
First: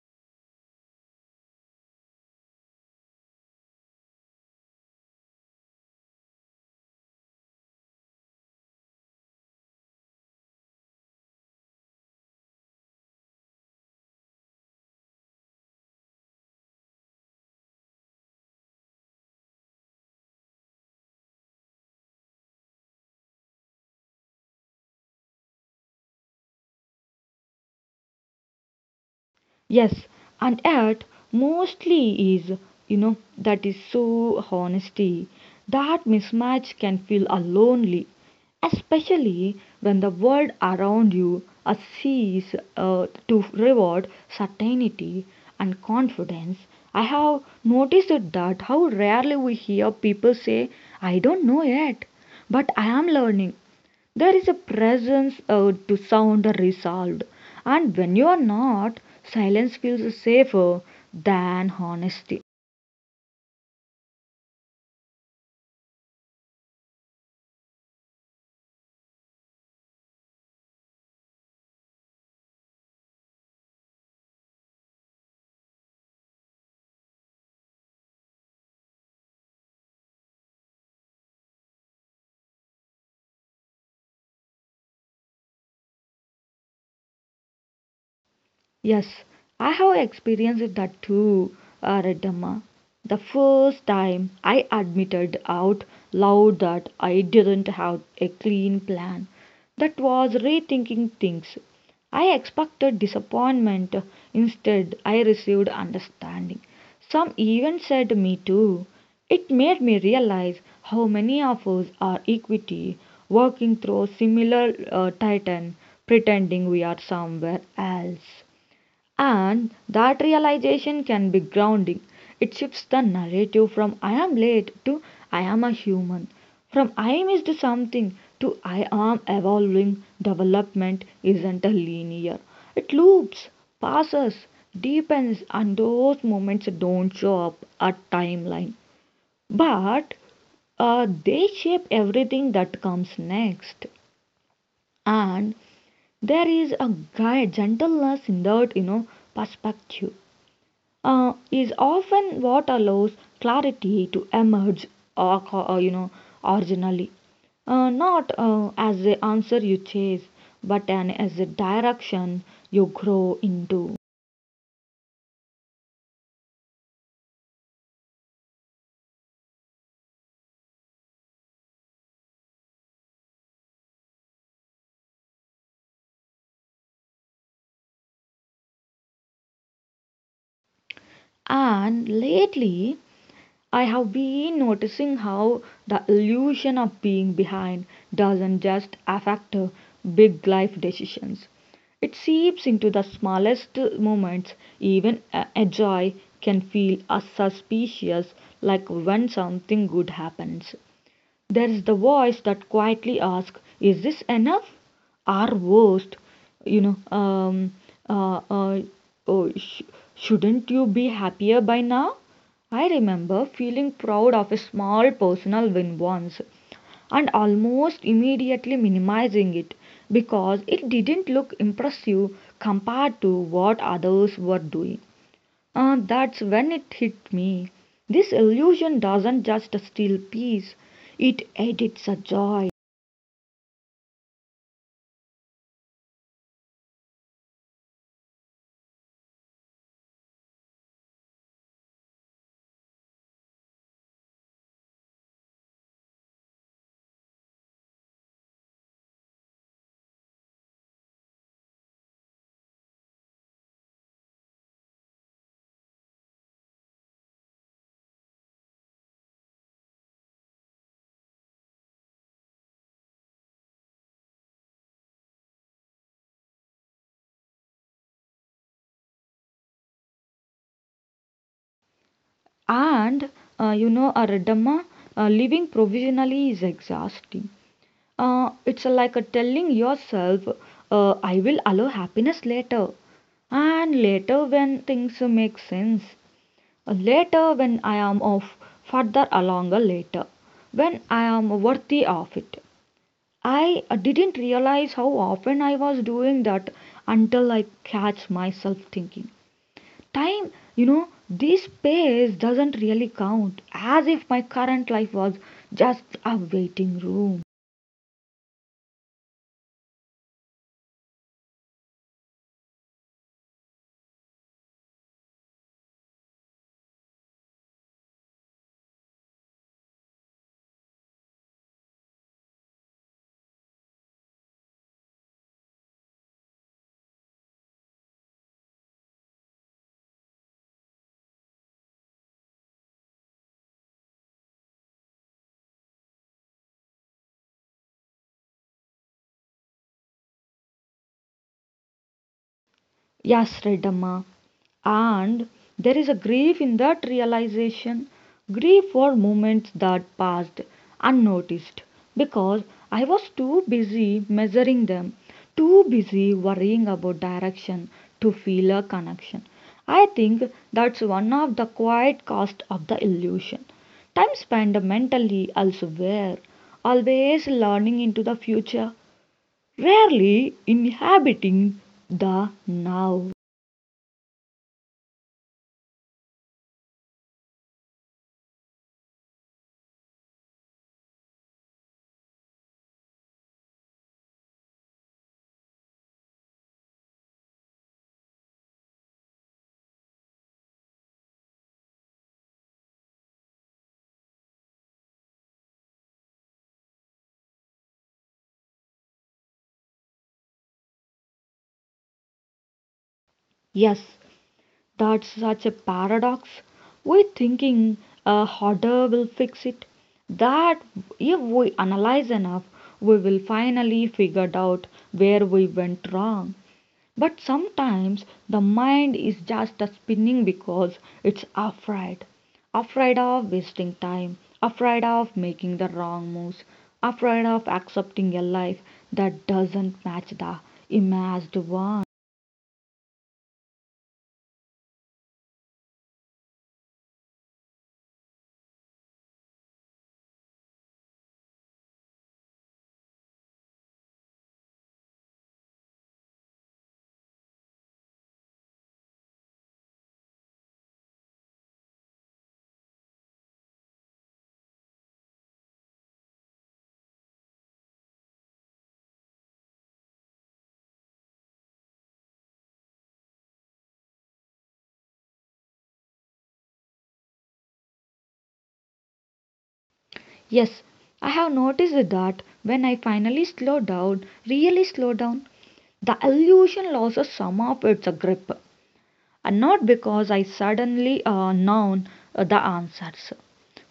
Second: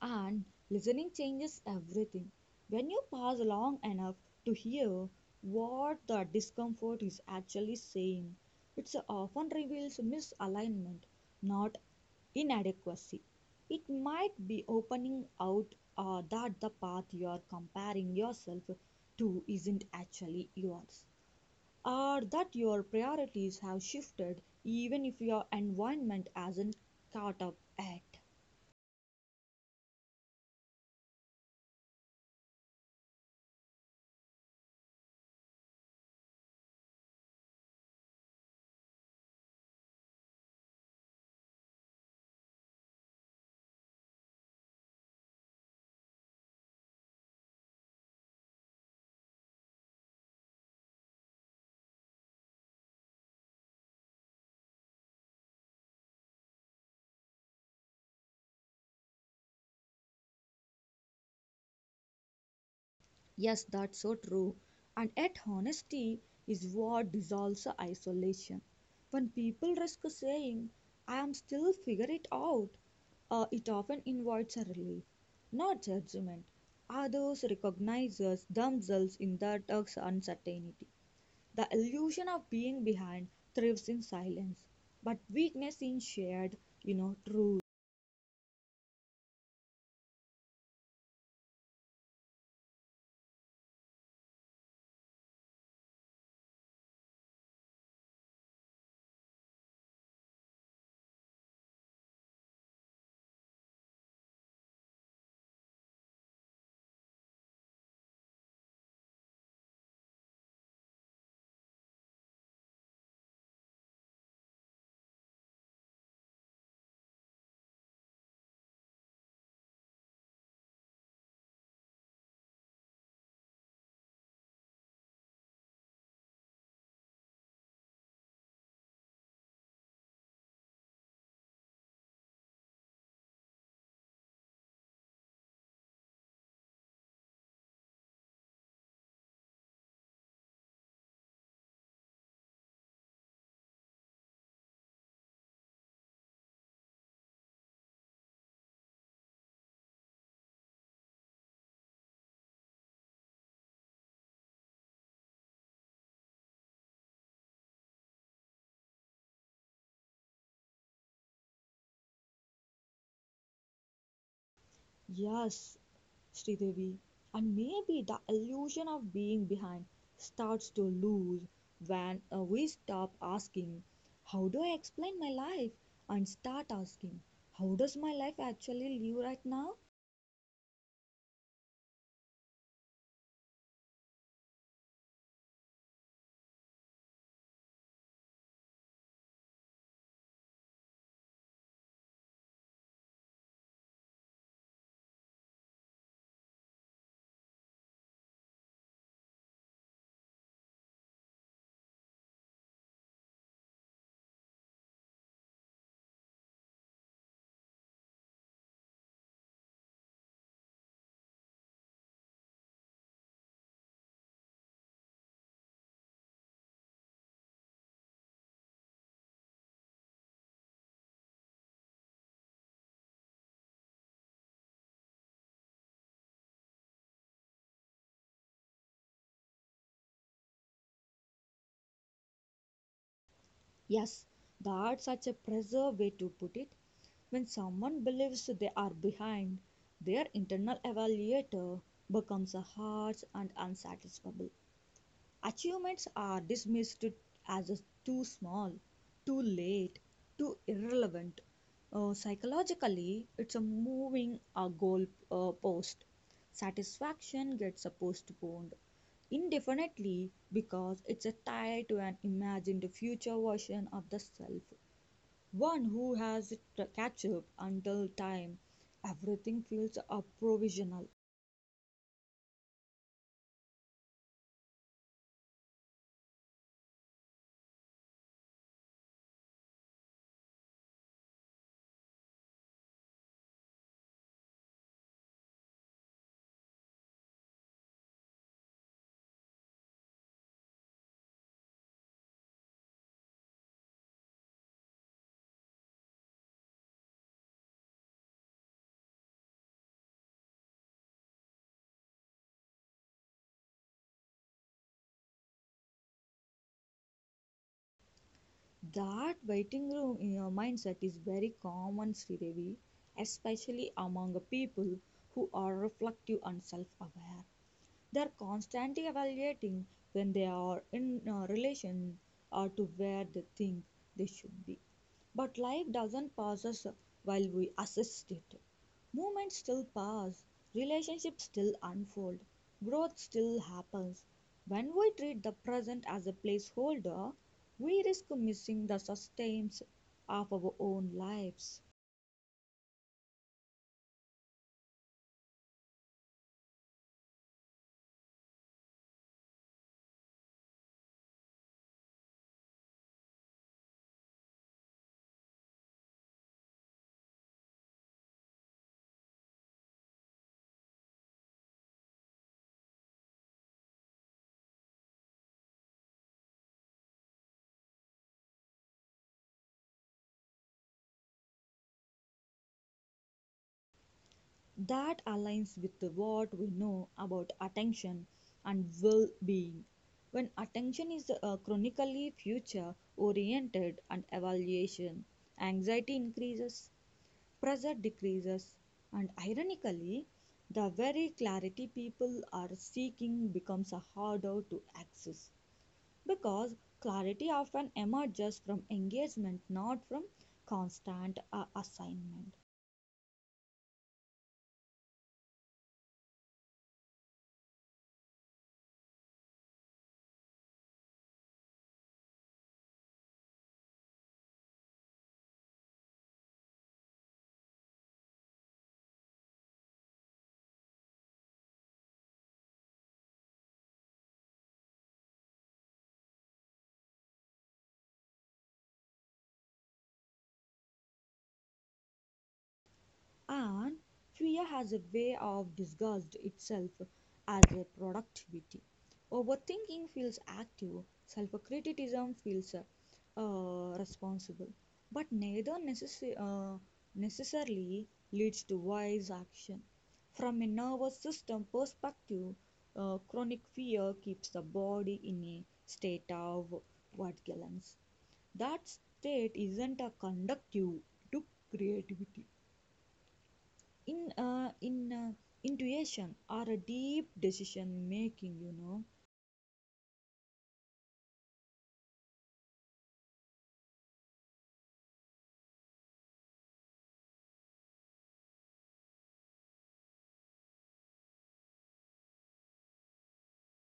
[SPEAKER 2] And listening changes everything. When you pause long enough to hear what the discomfort is actually saying, it often reveals misalignment, not inadequacy. It might be opening out that the path you are comparing yourself to isn't actually yours, or that your priorities have shifted even if your environment hasn't caught up yet.
[SPEAKER 1] Yes, and yet mostly is, you know, that is so honesty. That mismatch can feel a lonely, especially when the world around you sees to reward certainty and confidence. I have noticed that how rarely we hear people say, I don't know yet, but I am learning, there is a presence to sound resolved, and when you are not, silence feels safer than honesty.
[SPEAKER 2] Yes, that's so true. And yet, honesty is what dissolves the isolation. When people risk saying, I am still figure it out, it often invites a relief, not judgment. Others recognize us themselves in their dark's uncertainty. The illusion of being behind thrives in silence, but weakness in shared, truth.
[SPEAKER 1] Yes, I have experienced that too, Redamma. The first time I admitted out loud that I didn't have a clean plan, that was rethinking things. I expected disappointment, instead, I received understanding. Some even said me too. It made me realize how many of us are equity, working through similar titan, pretending we are somewhere else. And that realization can be grounding. It shifts the narrative from I am late to I am a human, from I missed something to I am evolving. Development isn't a linear, it loops, passes, deepens, and those moments don't show up a timeline. But they shape everything that comes next. And there is a guy gentleness in that, you know, perspective is often what allows clarity to emerge or, you know originally not as the answer you chase but an as a direction you grow into.
[SPEAKER 2] Yes, Sridevi, and maybe the illusion of being behind starts to lose when we stop asking, how do I explain my life? And start asking, how does my life actually live right now?
[SPEAKER 1] And lately I have been noticing how the illusion of being behind doesn't just affect big life decisions. It seeps into the smallest moments. Even a joy can feel as suspicious, like when something good happens. There is the voice that quietly asks, "Is this enough?" Our worst, you know, um, uh, uh, oh, sh- shouldn't you be happier by now? I remember feeling proud of a small personal win once and almost immediately minimizing it because it didn't look impressive compared to what others were doing. That's when it hit me. This illusion doesn't just steal peace, it edits a joy.
[SPEAKER 2] Yes, that's such a pressure way to put it. When someone believes they are behind, their internal evaluator becomes a harsh and unsatisfiable. Achievements are dismissed as too small, too late, too irrelevant. Psychologically, it's a moving a goal post. Satisfaction gets postponed indefinitely because it's a tie to an imagined future version of the self, one who has it to catch up until time. Everything feels provisional.
[SPEAKER 1] And Aradama, living provisionally is exhausting. It's like a telling yourself, I will allow happiness later. And later when things make sense. Later when I am of further along a later. When I am worthy of it. I didn't realize how often I was doing that until I catch myself thinking. Time, you know, this space doesn't really count, as if my current life was just a waiting room.
[SPEAKER 2] That waiting room in your mindset is very common, Sridevi, especially among people who are reflective and self aware. They are constantly evaluating when they are in relation to where they think they should be. But life doesn't pass us while we assist it. Moments still pass, relationships still unfold, growth still happens. When we treat the present as a placeholder, we risk missing the sustains of our own lives.
[SPEAKER 1] Yes, Redamma. And there is a grief in that realization, grief for moments that passed unnoticed because I was too busy measuring them, too busy worrying about direction to feel a connection. I think that's one of the quiet cost of the illusion. Time spent mentally elsewhere, always learning into the future, rarely inhabiting the now.
[SPEAKER 2] That aligns with what we know about attention and well being. When attention is chronically future oriented and evaluation, anxiety increases, pressure decreases, and ironically, the very clarity people are seeking becomes harder to access because clarity often emerges from engagement, not from constant assignment.
[SPEAKER 1] Yes, that's such a paradox. We're thinking a hoarder will fix it. That if we analyze enough, we will finally figure out where we went wrong. But sometimes the mind is just a spinning because it's afraid. Afraid of wasting time, afraid of making the wrong moves, afraid of accepting a life that doesn't match the imagined one.
[SPEAKER 2] And fear has a way of disguised itself as a productivity. Overthinking feels active, self criticism feels responsible, but neither necessi- necessarily leads to wise action. From a nervous system perspective, chronic fear keeps the body in a state of vigilance. That state isn't a conducive to creativity in intuition or a deep decision making.
[SPEAKER 1] Yes, I have noticed that when I finally slow down, really slow down, the illusion loses some of its grip. And not because I suddenly know the answers,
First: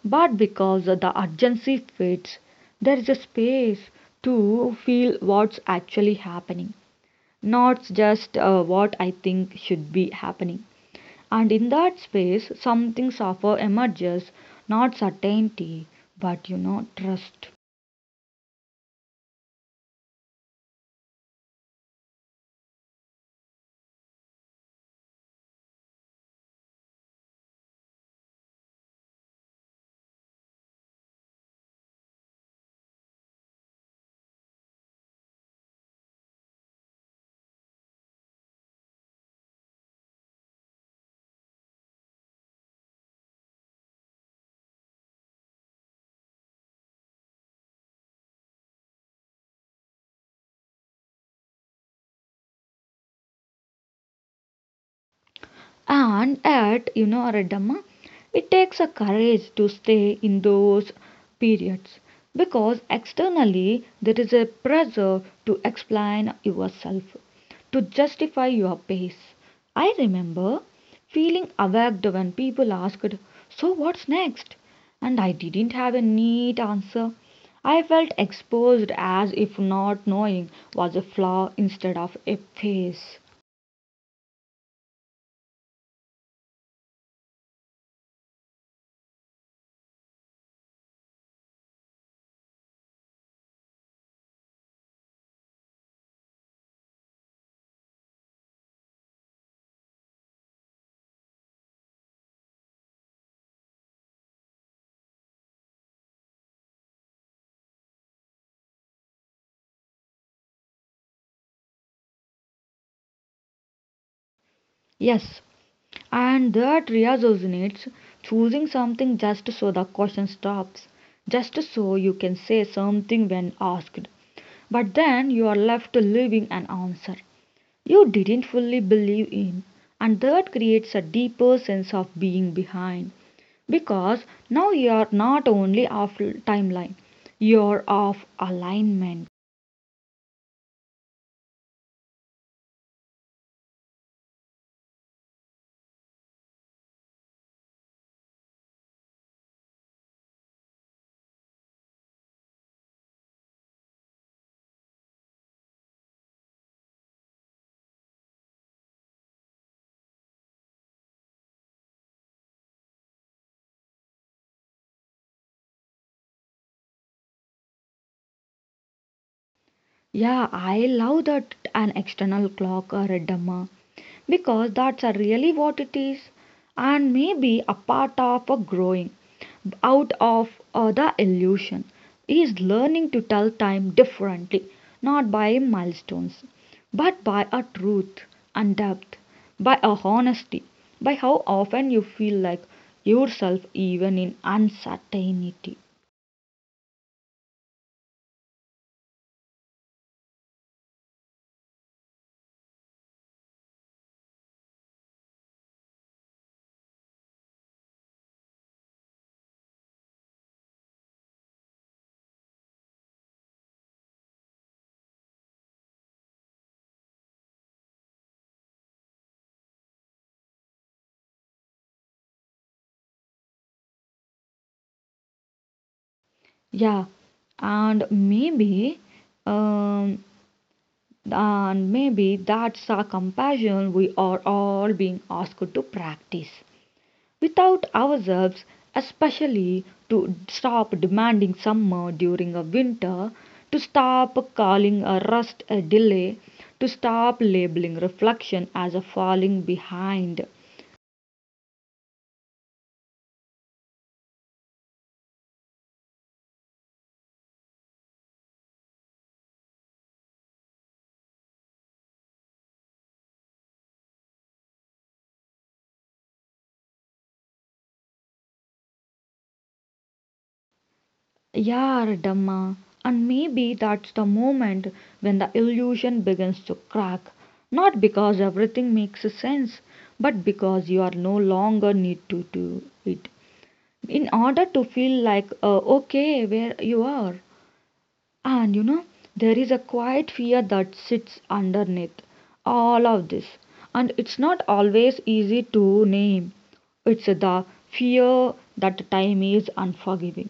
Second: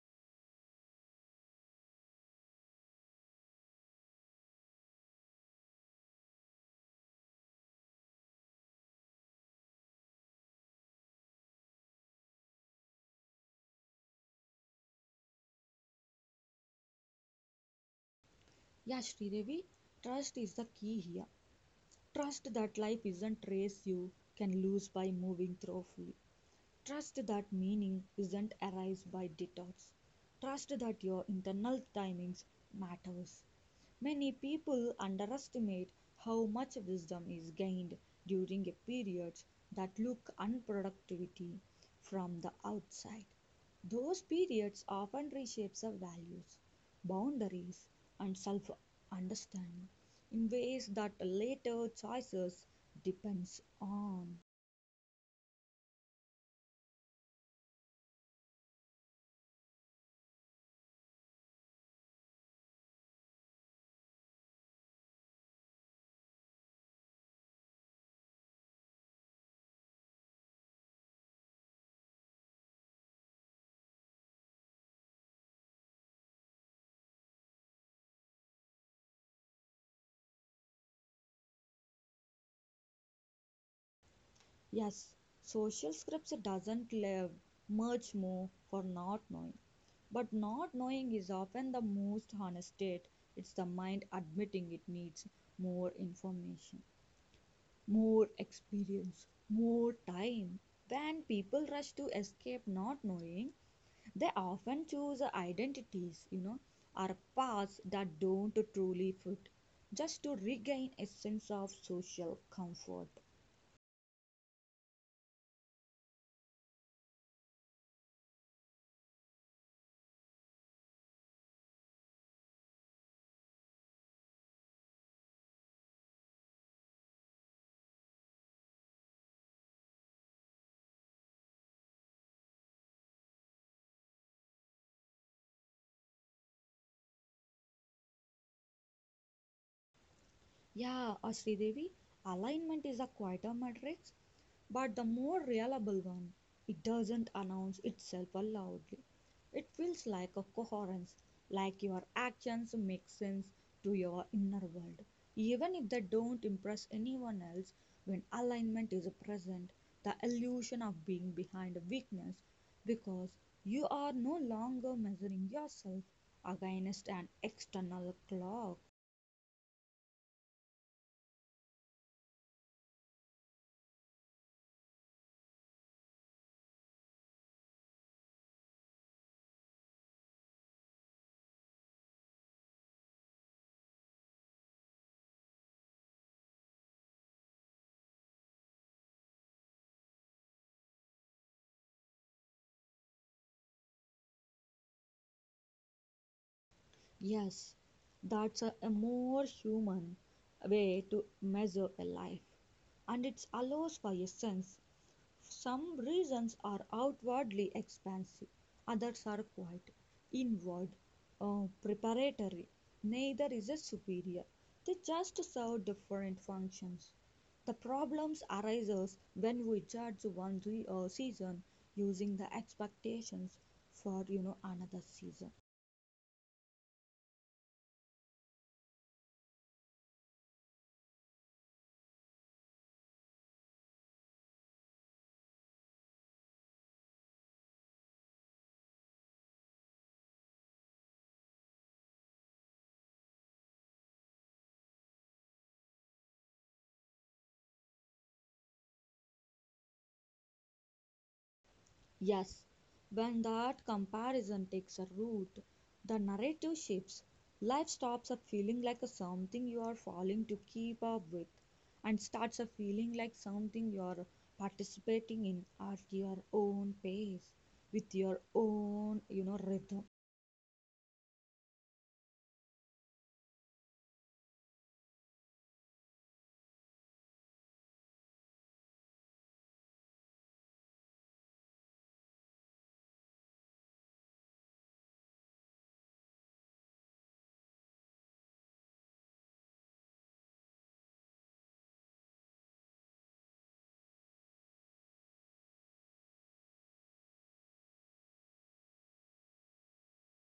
[SPEAKER 1] but because the urgency fades. There is a space to feel what's actually happening, not just what I think should be happening. And in that space, something suffer emerges, not certainty, but you know, trust.
[SPEAKER 2] Yeah, Sridevi, trust is the key here. Trust that life isn't race you can lose by moving thoroughly. Trust that meaning is not arise by detours. Trust that your internal timings matters. Many people underestimate how much wisdom is gained during a periods that look unproductivity from the outside. Those periods often reshapes our values, boundaries, and self-understanding in ways that later choices depends on.
[SPEAKER 1] And at you know, Redamma, it takes a courage to stay in those periods because externally there is a pressure to explain yourself, to justify your pace. I remember feeling awaked when people asked, So what's next? And I didn't have a neat answer. I felt exposed as if not knowing was a flaw instead of a phase.
[SPEAKER 2] Yes, social scripts doesn't live much more for not knowing. But not knowing is often the most honest state. It's the mind admitting it needs more information, more experience, more time. When people rush to escape not knowing, they often choose identities, or paths that don't truly fit, just to regain a sense of social comfort.
[SPEAKER 1] Yes, and that resonates choosing something just so the question stops, just so you can say something when asked, but then you are left leaving an answer you didn't fully believe in, and that creates a deeper sense of being behind because now you are not only off timeline, you're off alignment.
[SPEAKER 2] Yeah, Sridevi, alignment is a quieter matrix, but the more reliable one. It doesn't announce itself loudly. It feels like a coherence, like your actions make sense to your inner world. Even if they don't impress anyone else, when alignment is present, the illusion of being behind a weakness because you are no longer measuring yourself against an external clock.
[SPEAKER 1] Yeah, I love that an external clock, or a Reddamma, because that's really what it is, and maybe a part of a growing out of the illusion is learning to tell time differently, not by milestones, but by a truth and depth, by a honesty, by how often you feel like yourself even in uncertainty.
[SPEAKER 2] Yes, that's a more human way to measure a life, and it allows for a sense. Some reasons are outwardly expansive, others are quite inward, preparatory. Neither is a superior. They just serve different functions. The problems arises when we judge one season using the expectations for another season.
[SPEAKER 1] Yeah, and maybe um, And maybe that's a compassion we are all being asked to practice without ourselves, especially to stop demanding summer during a winter, to stop calling a rest a delay, to stop labeling reflection as a falling behind.
[SPEAKER 2] Yes, when that comparison takes a root, the narrative shifts. Life stops at feeling like a something you are falling to keep up with and starts a feeling like something you are participating in at your own pace with your own rhythm.
[SPEAKER 1] Yar Dhamma. And maybe that's the moment when the illusion begins to crack. Not because everything makes sense, but because you are no longer need to do it. In order to feel like okay where you are. And you know, there is a quiet fear that sits underneath all of this, and it's not always easy to name. It's the fear that time is unforgiving,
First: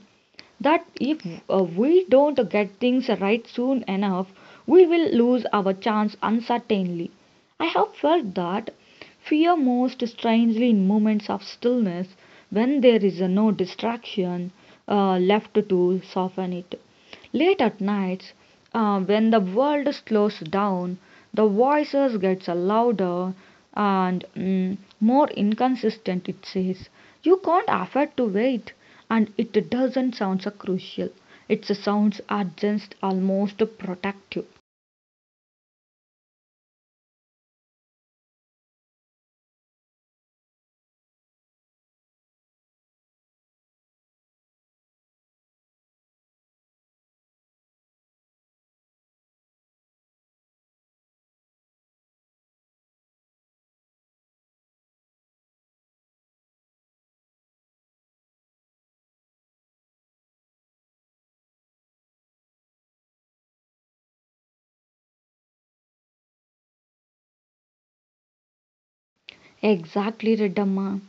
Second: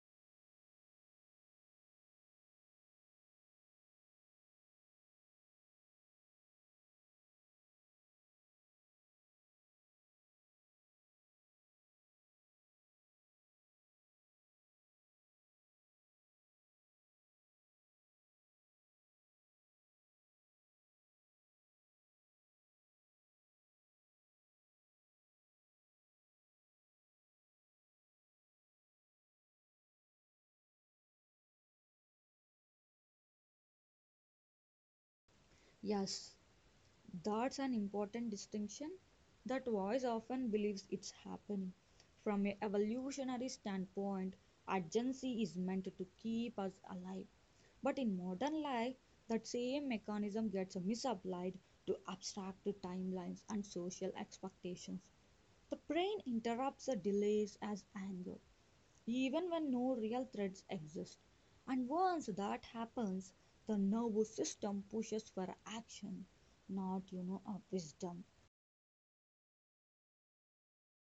[SPEAKER 1] that if we don't get things right soon enough, we will lose our chance uncertainly. I have felt that fear most strangely in moments of stillness when there is no distraction left to soften it. Late at nights, when the world slows down, the voices gets louder and more inconsistent. It says, "You can't afford to wait," and it doesn't sound so crucial. It sounds urgent, almost protective.
[SPEAKER 2] Yes, that's an important distinction. That voice often believes it's happened. From a evolutionary standpoint, urgency is meant to keep us alive. But in modern life, that same mechanism gets misapplied to abstract timelines and social expectations. The brain interrupts the delays as anger, even when no real threats exist. And once that happens, the nervous system pushes for action, not, a wisdom.
[SPEAKER 1] Exactly, Reddamma.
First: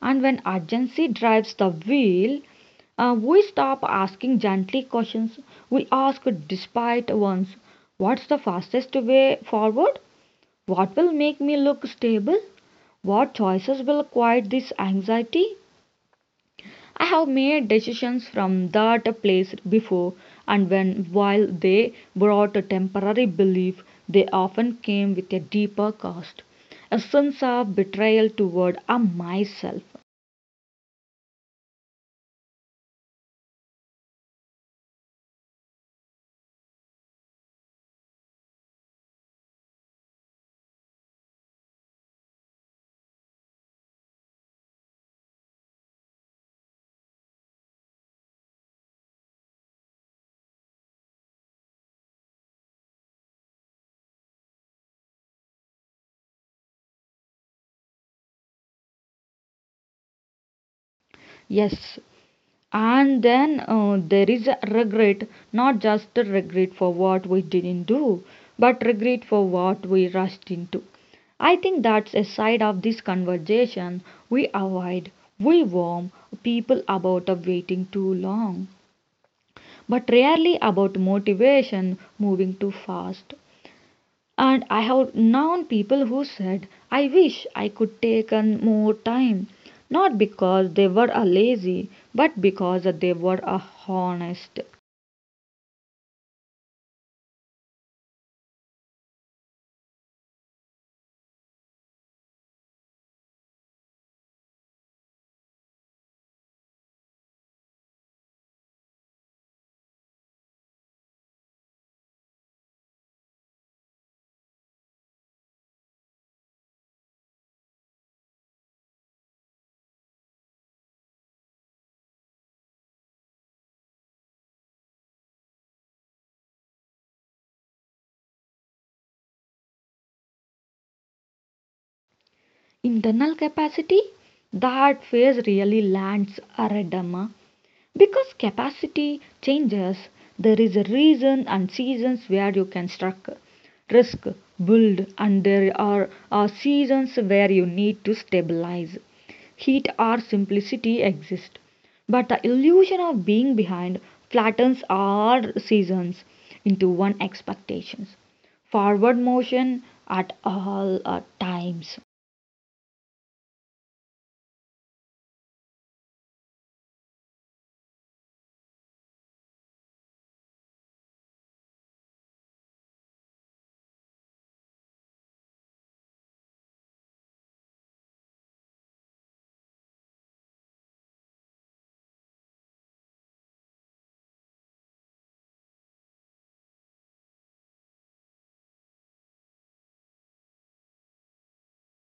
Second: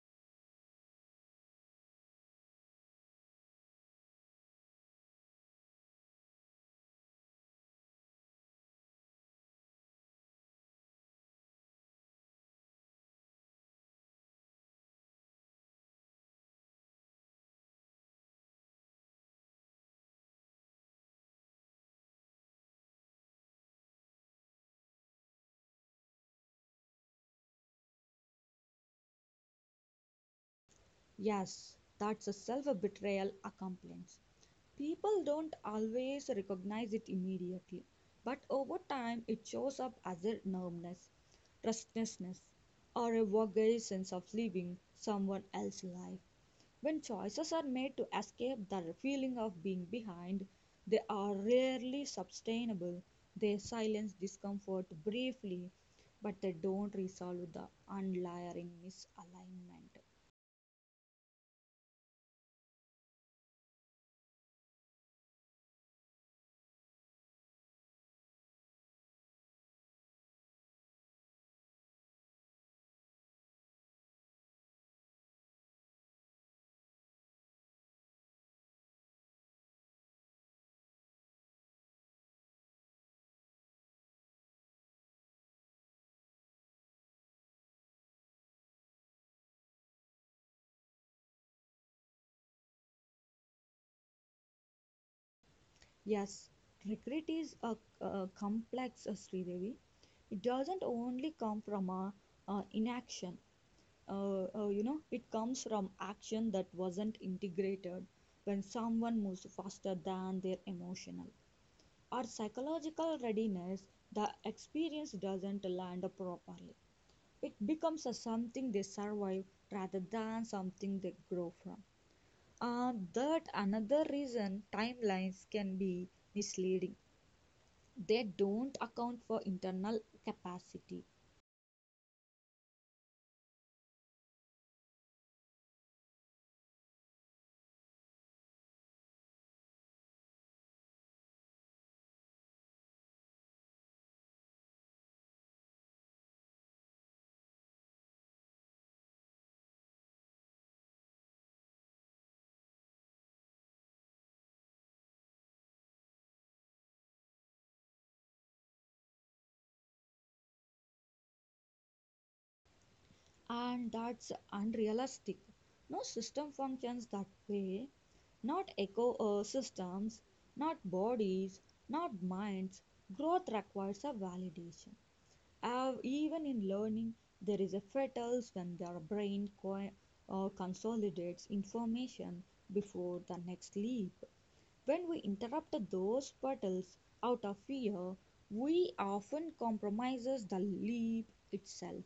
[SPEAKER 1] And when urgency drives the wheel, we stop asking gently questions. We ask despite ones. What's the fastest way forward? What will make me look stable? What choices will quiet this anxiety? I have made decisions from that place before, and when while they brought a temporary belief, they often came with a deeper cost, a sense of betrayal toward a myself.
[SPEAKER 2] Yes, that's a self betrayal accomplice. People don't always recognize it immediately, but over time it shows up as a numbness, restlessness, or a vague sense of living someone else's life. When choices are made to escape the feeling of being behind, they are rarely sustainable. They silence discomfort briefly, but they don't resolve the underlying misalignment.
[SPEAKER 1] Yes, and then there is a regret, not just a regret for what we didn't do, but regret for what we rushed into. I think that's a side of this conversation we avoid. We warn people about waiting too long, but rarely about motivation moving too fast. And I have known people who said, I wish I could take on more time, not because they were a lazy, but because they were a honest.
[SPEAKER 2] Yes, regret is a complex Sridevi. It doesn't only come from a, inaction. It comes from action that wasn't integrated when someone moves faster than their emotional or psychological readiness, the experience doesn't land properly. It becomes a something they survive rather than something they grow from. And that another reason timelines can be misleading. They don't account for internal capacity,
[SPEAKER 1] Internal capacity? That phrase really lands a red Amma. Because capacity changes, there is a reason and seasons where you can struck, risk, build, and there are seasons where you need to stabilize. Heat or simplicity exist, but the illusion of being behind flattens all seasons into one expectations. Forward motion at all times.
[SPEAKER 2] and that's unrealistic. No system functions that way. Not ecosystems, not bodies, not minds. Growth requires a validation. Even in learning, there is a fetus when their brain consolidates information before the next leap. When we interrupt those petals out of fear, we often compromises the leap itself.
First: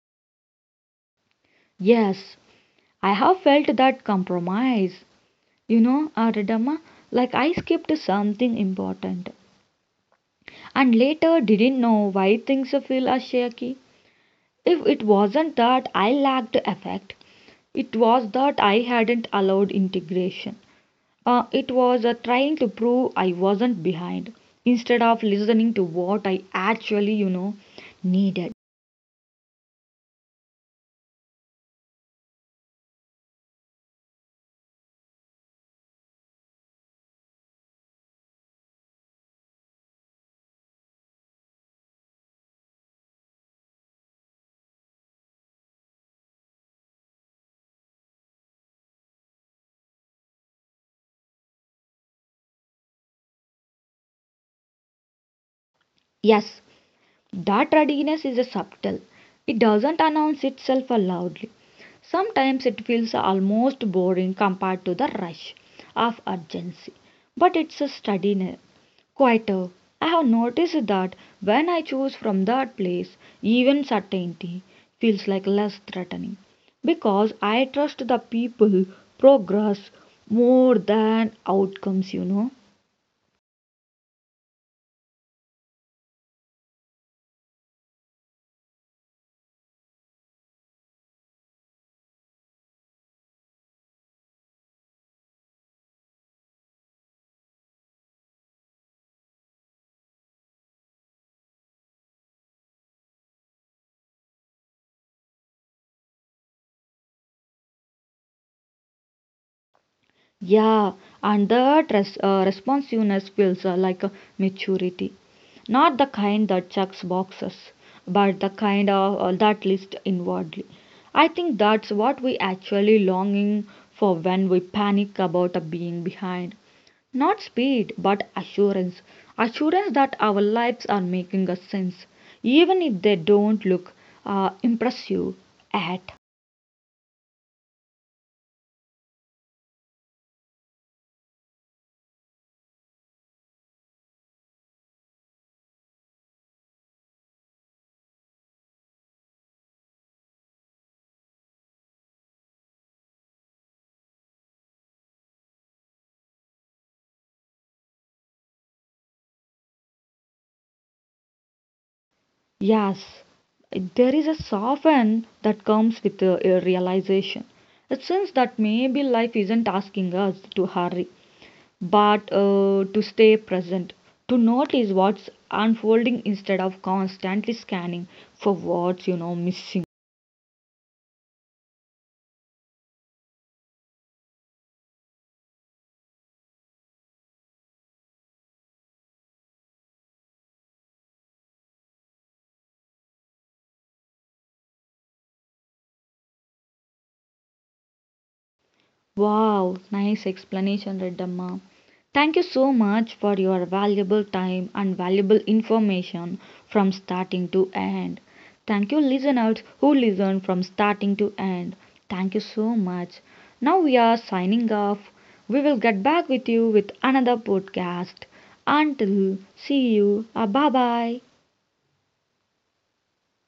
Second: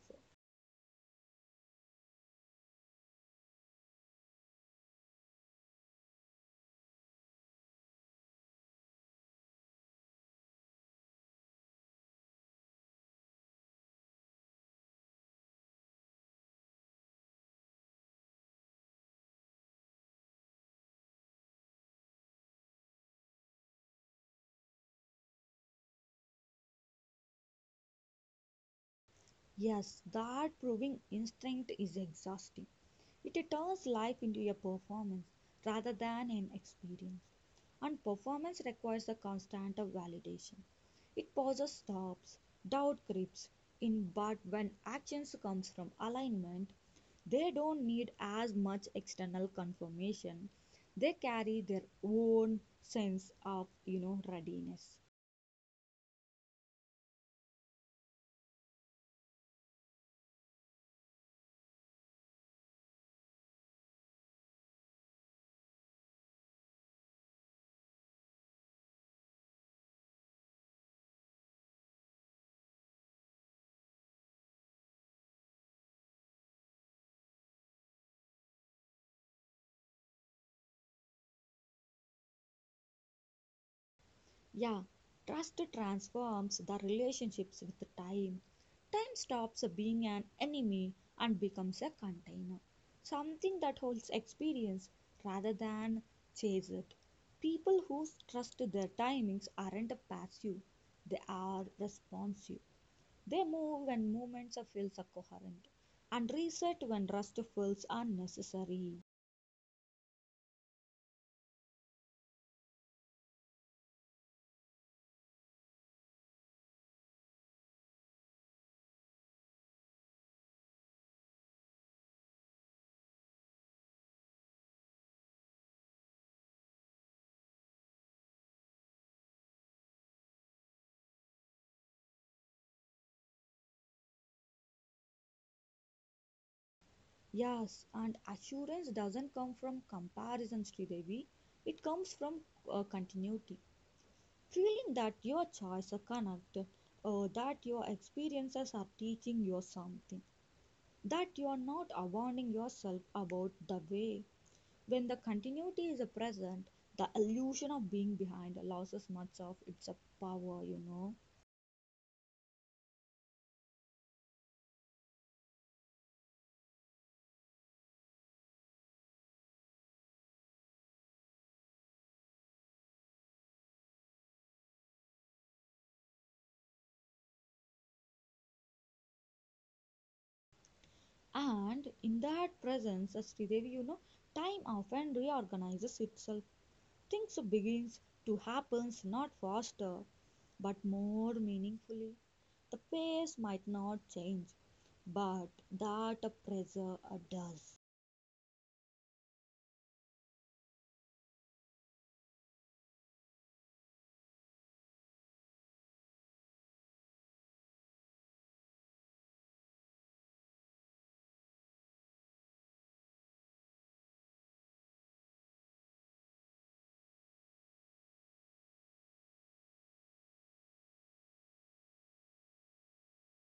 [SPEAKER 1] Yes, I have felt that compromise, you know, Aradama, like I skipped something important and later didn't know why things feel as shaky. If it wasn't that I lacked effect, it was that I hadn't allowed integration. It was trying to prove I wasn't behind instead of listening to what I actually, you know, needed.
[SPEAKER 2] Yes, that proving instinct is exhausting. It turns life into a performance rather than an experience. And performance requires a constant of validation. It pauses, stops, doubt creeps in, but when actions comes from alignment, they don't need as much external confirmation. They carry their own sense of readiness.
[SPEAKER 1] Yes, that readiness is subtle. It doesn't announce itself loudly. Sometimes it feels almost boring compared to the rush of urgency, but it's a steadiness, quieter. I have noticed that when I choose from that place, even certainty feels like less threatening because I trust the people progress more than outcomes, you know.
[SPEAKER 2] Yeah, trust transforms the relationships with time. Time stops being an enemy and becomes a container, something that holds experience rather than chase it. People who trust their timings aren't passive, they are responsive. They move when movements feels coherent and reset when rust feels unnecessary.
[SPEAKER 1] Yeah, and that responsiveness feels like a maturity. Not the kind that checks boxes, but the kind of that lists inwardly. I think that's what we actually longing for when we panic about being behind. Not speed, but assurance. Assurance that our lives are making a sense, even if they don't look impressive at.
[SPEAKER 2] Yes, and assurance doesn't come from comparison, Sridevi. It comes from continuity. Feeling that your choices are connected, that your experiences are teaching you something, that you are not avoiding yourself about the way. When the continuity is present, the illusion of being behind loses much of its power,
[SPEAKER 1] Yes, there is a soften that comes with a realization, a sense that maybe life isn't asking us to hurry, but to stay present, to notice what's unfolding instead of constantly scanning for what's you know missing.
[SPEAKER 2] And in that presence, Sridevi, time often reorganizes itself. Things begins to happens not faster but more meaningfully. The pace might not change, but that pressure does.
[SPEAKER 1] Wow, nice explanation, Reddamma. Thank you so much for your valuable time and valuable information from starting to end. Thank you, listeners who listened from starting to end. Thank you so much. Now we are signing off. We will get back with you with another podcast. Until see you. Bye bye.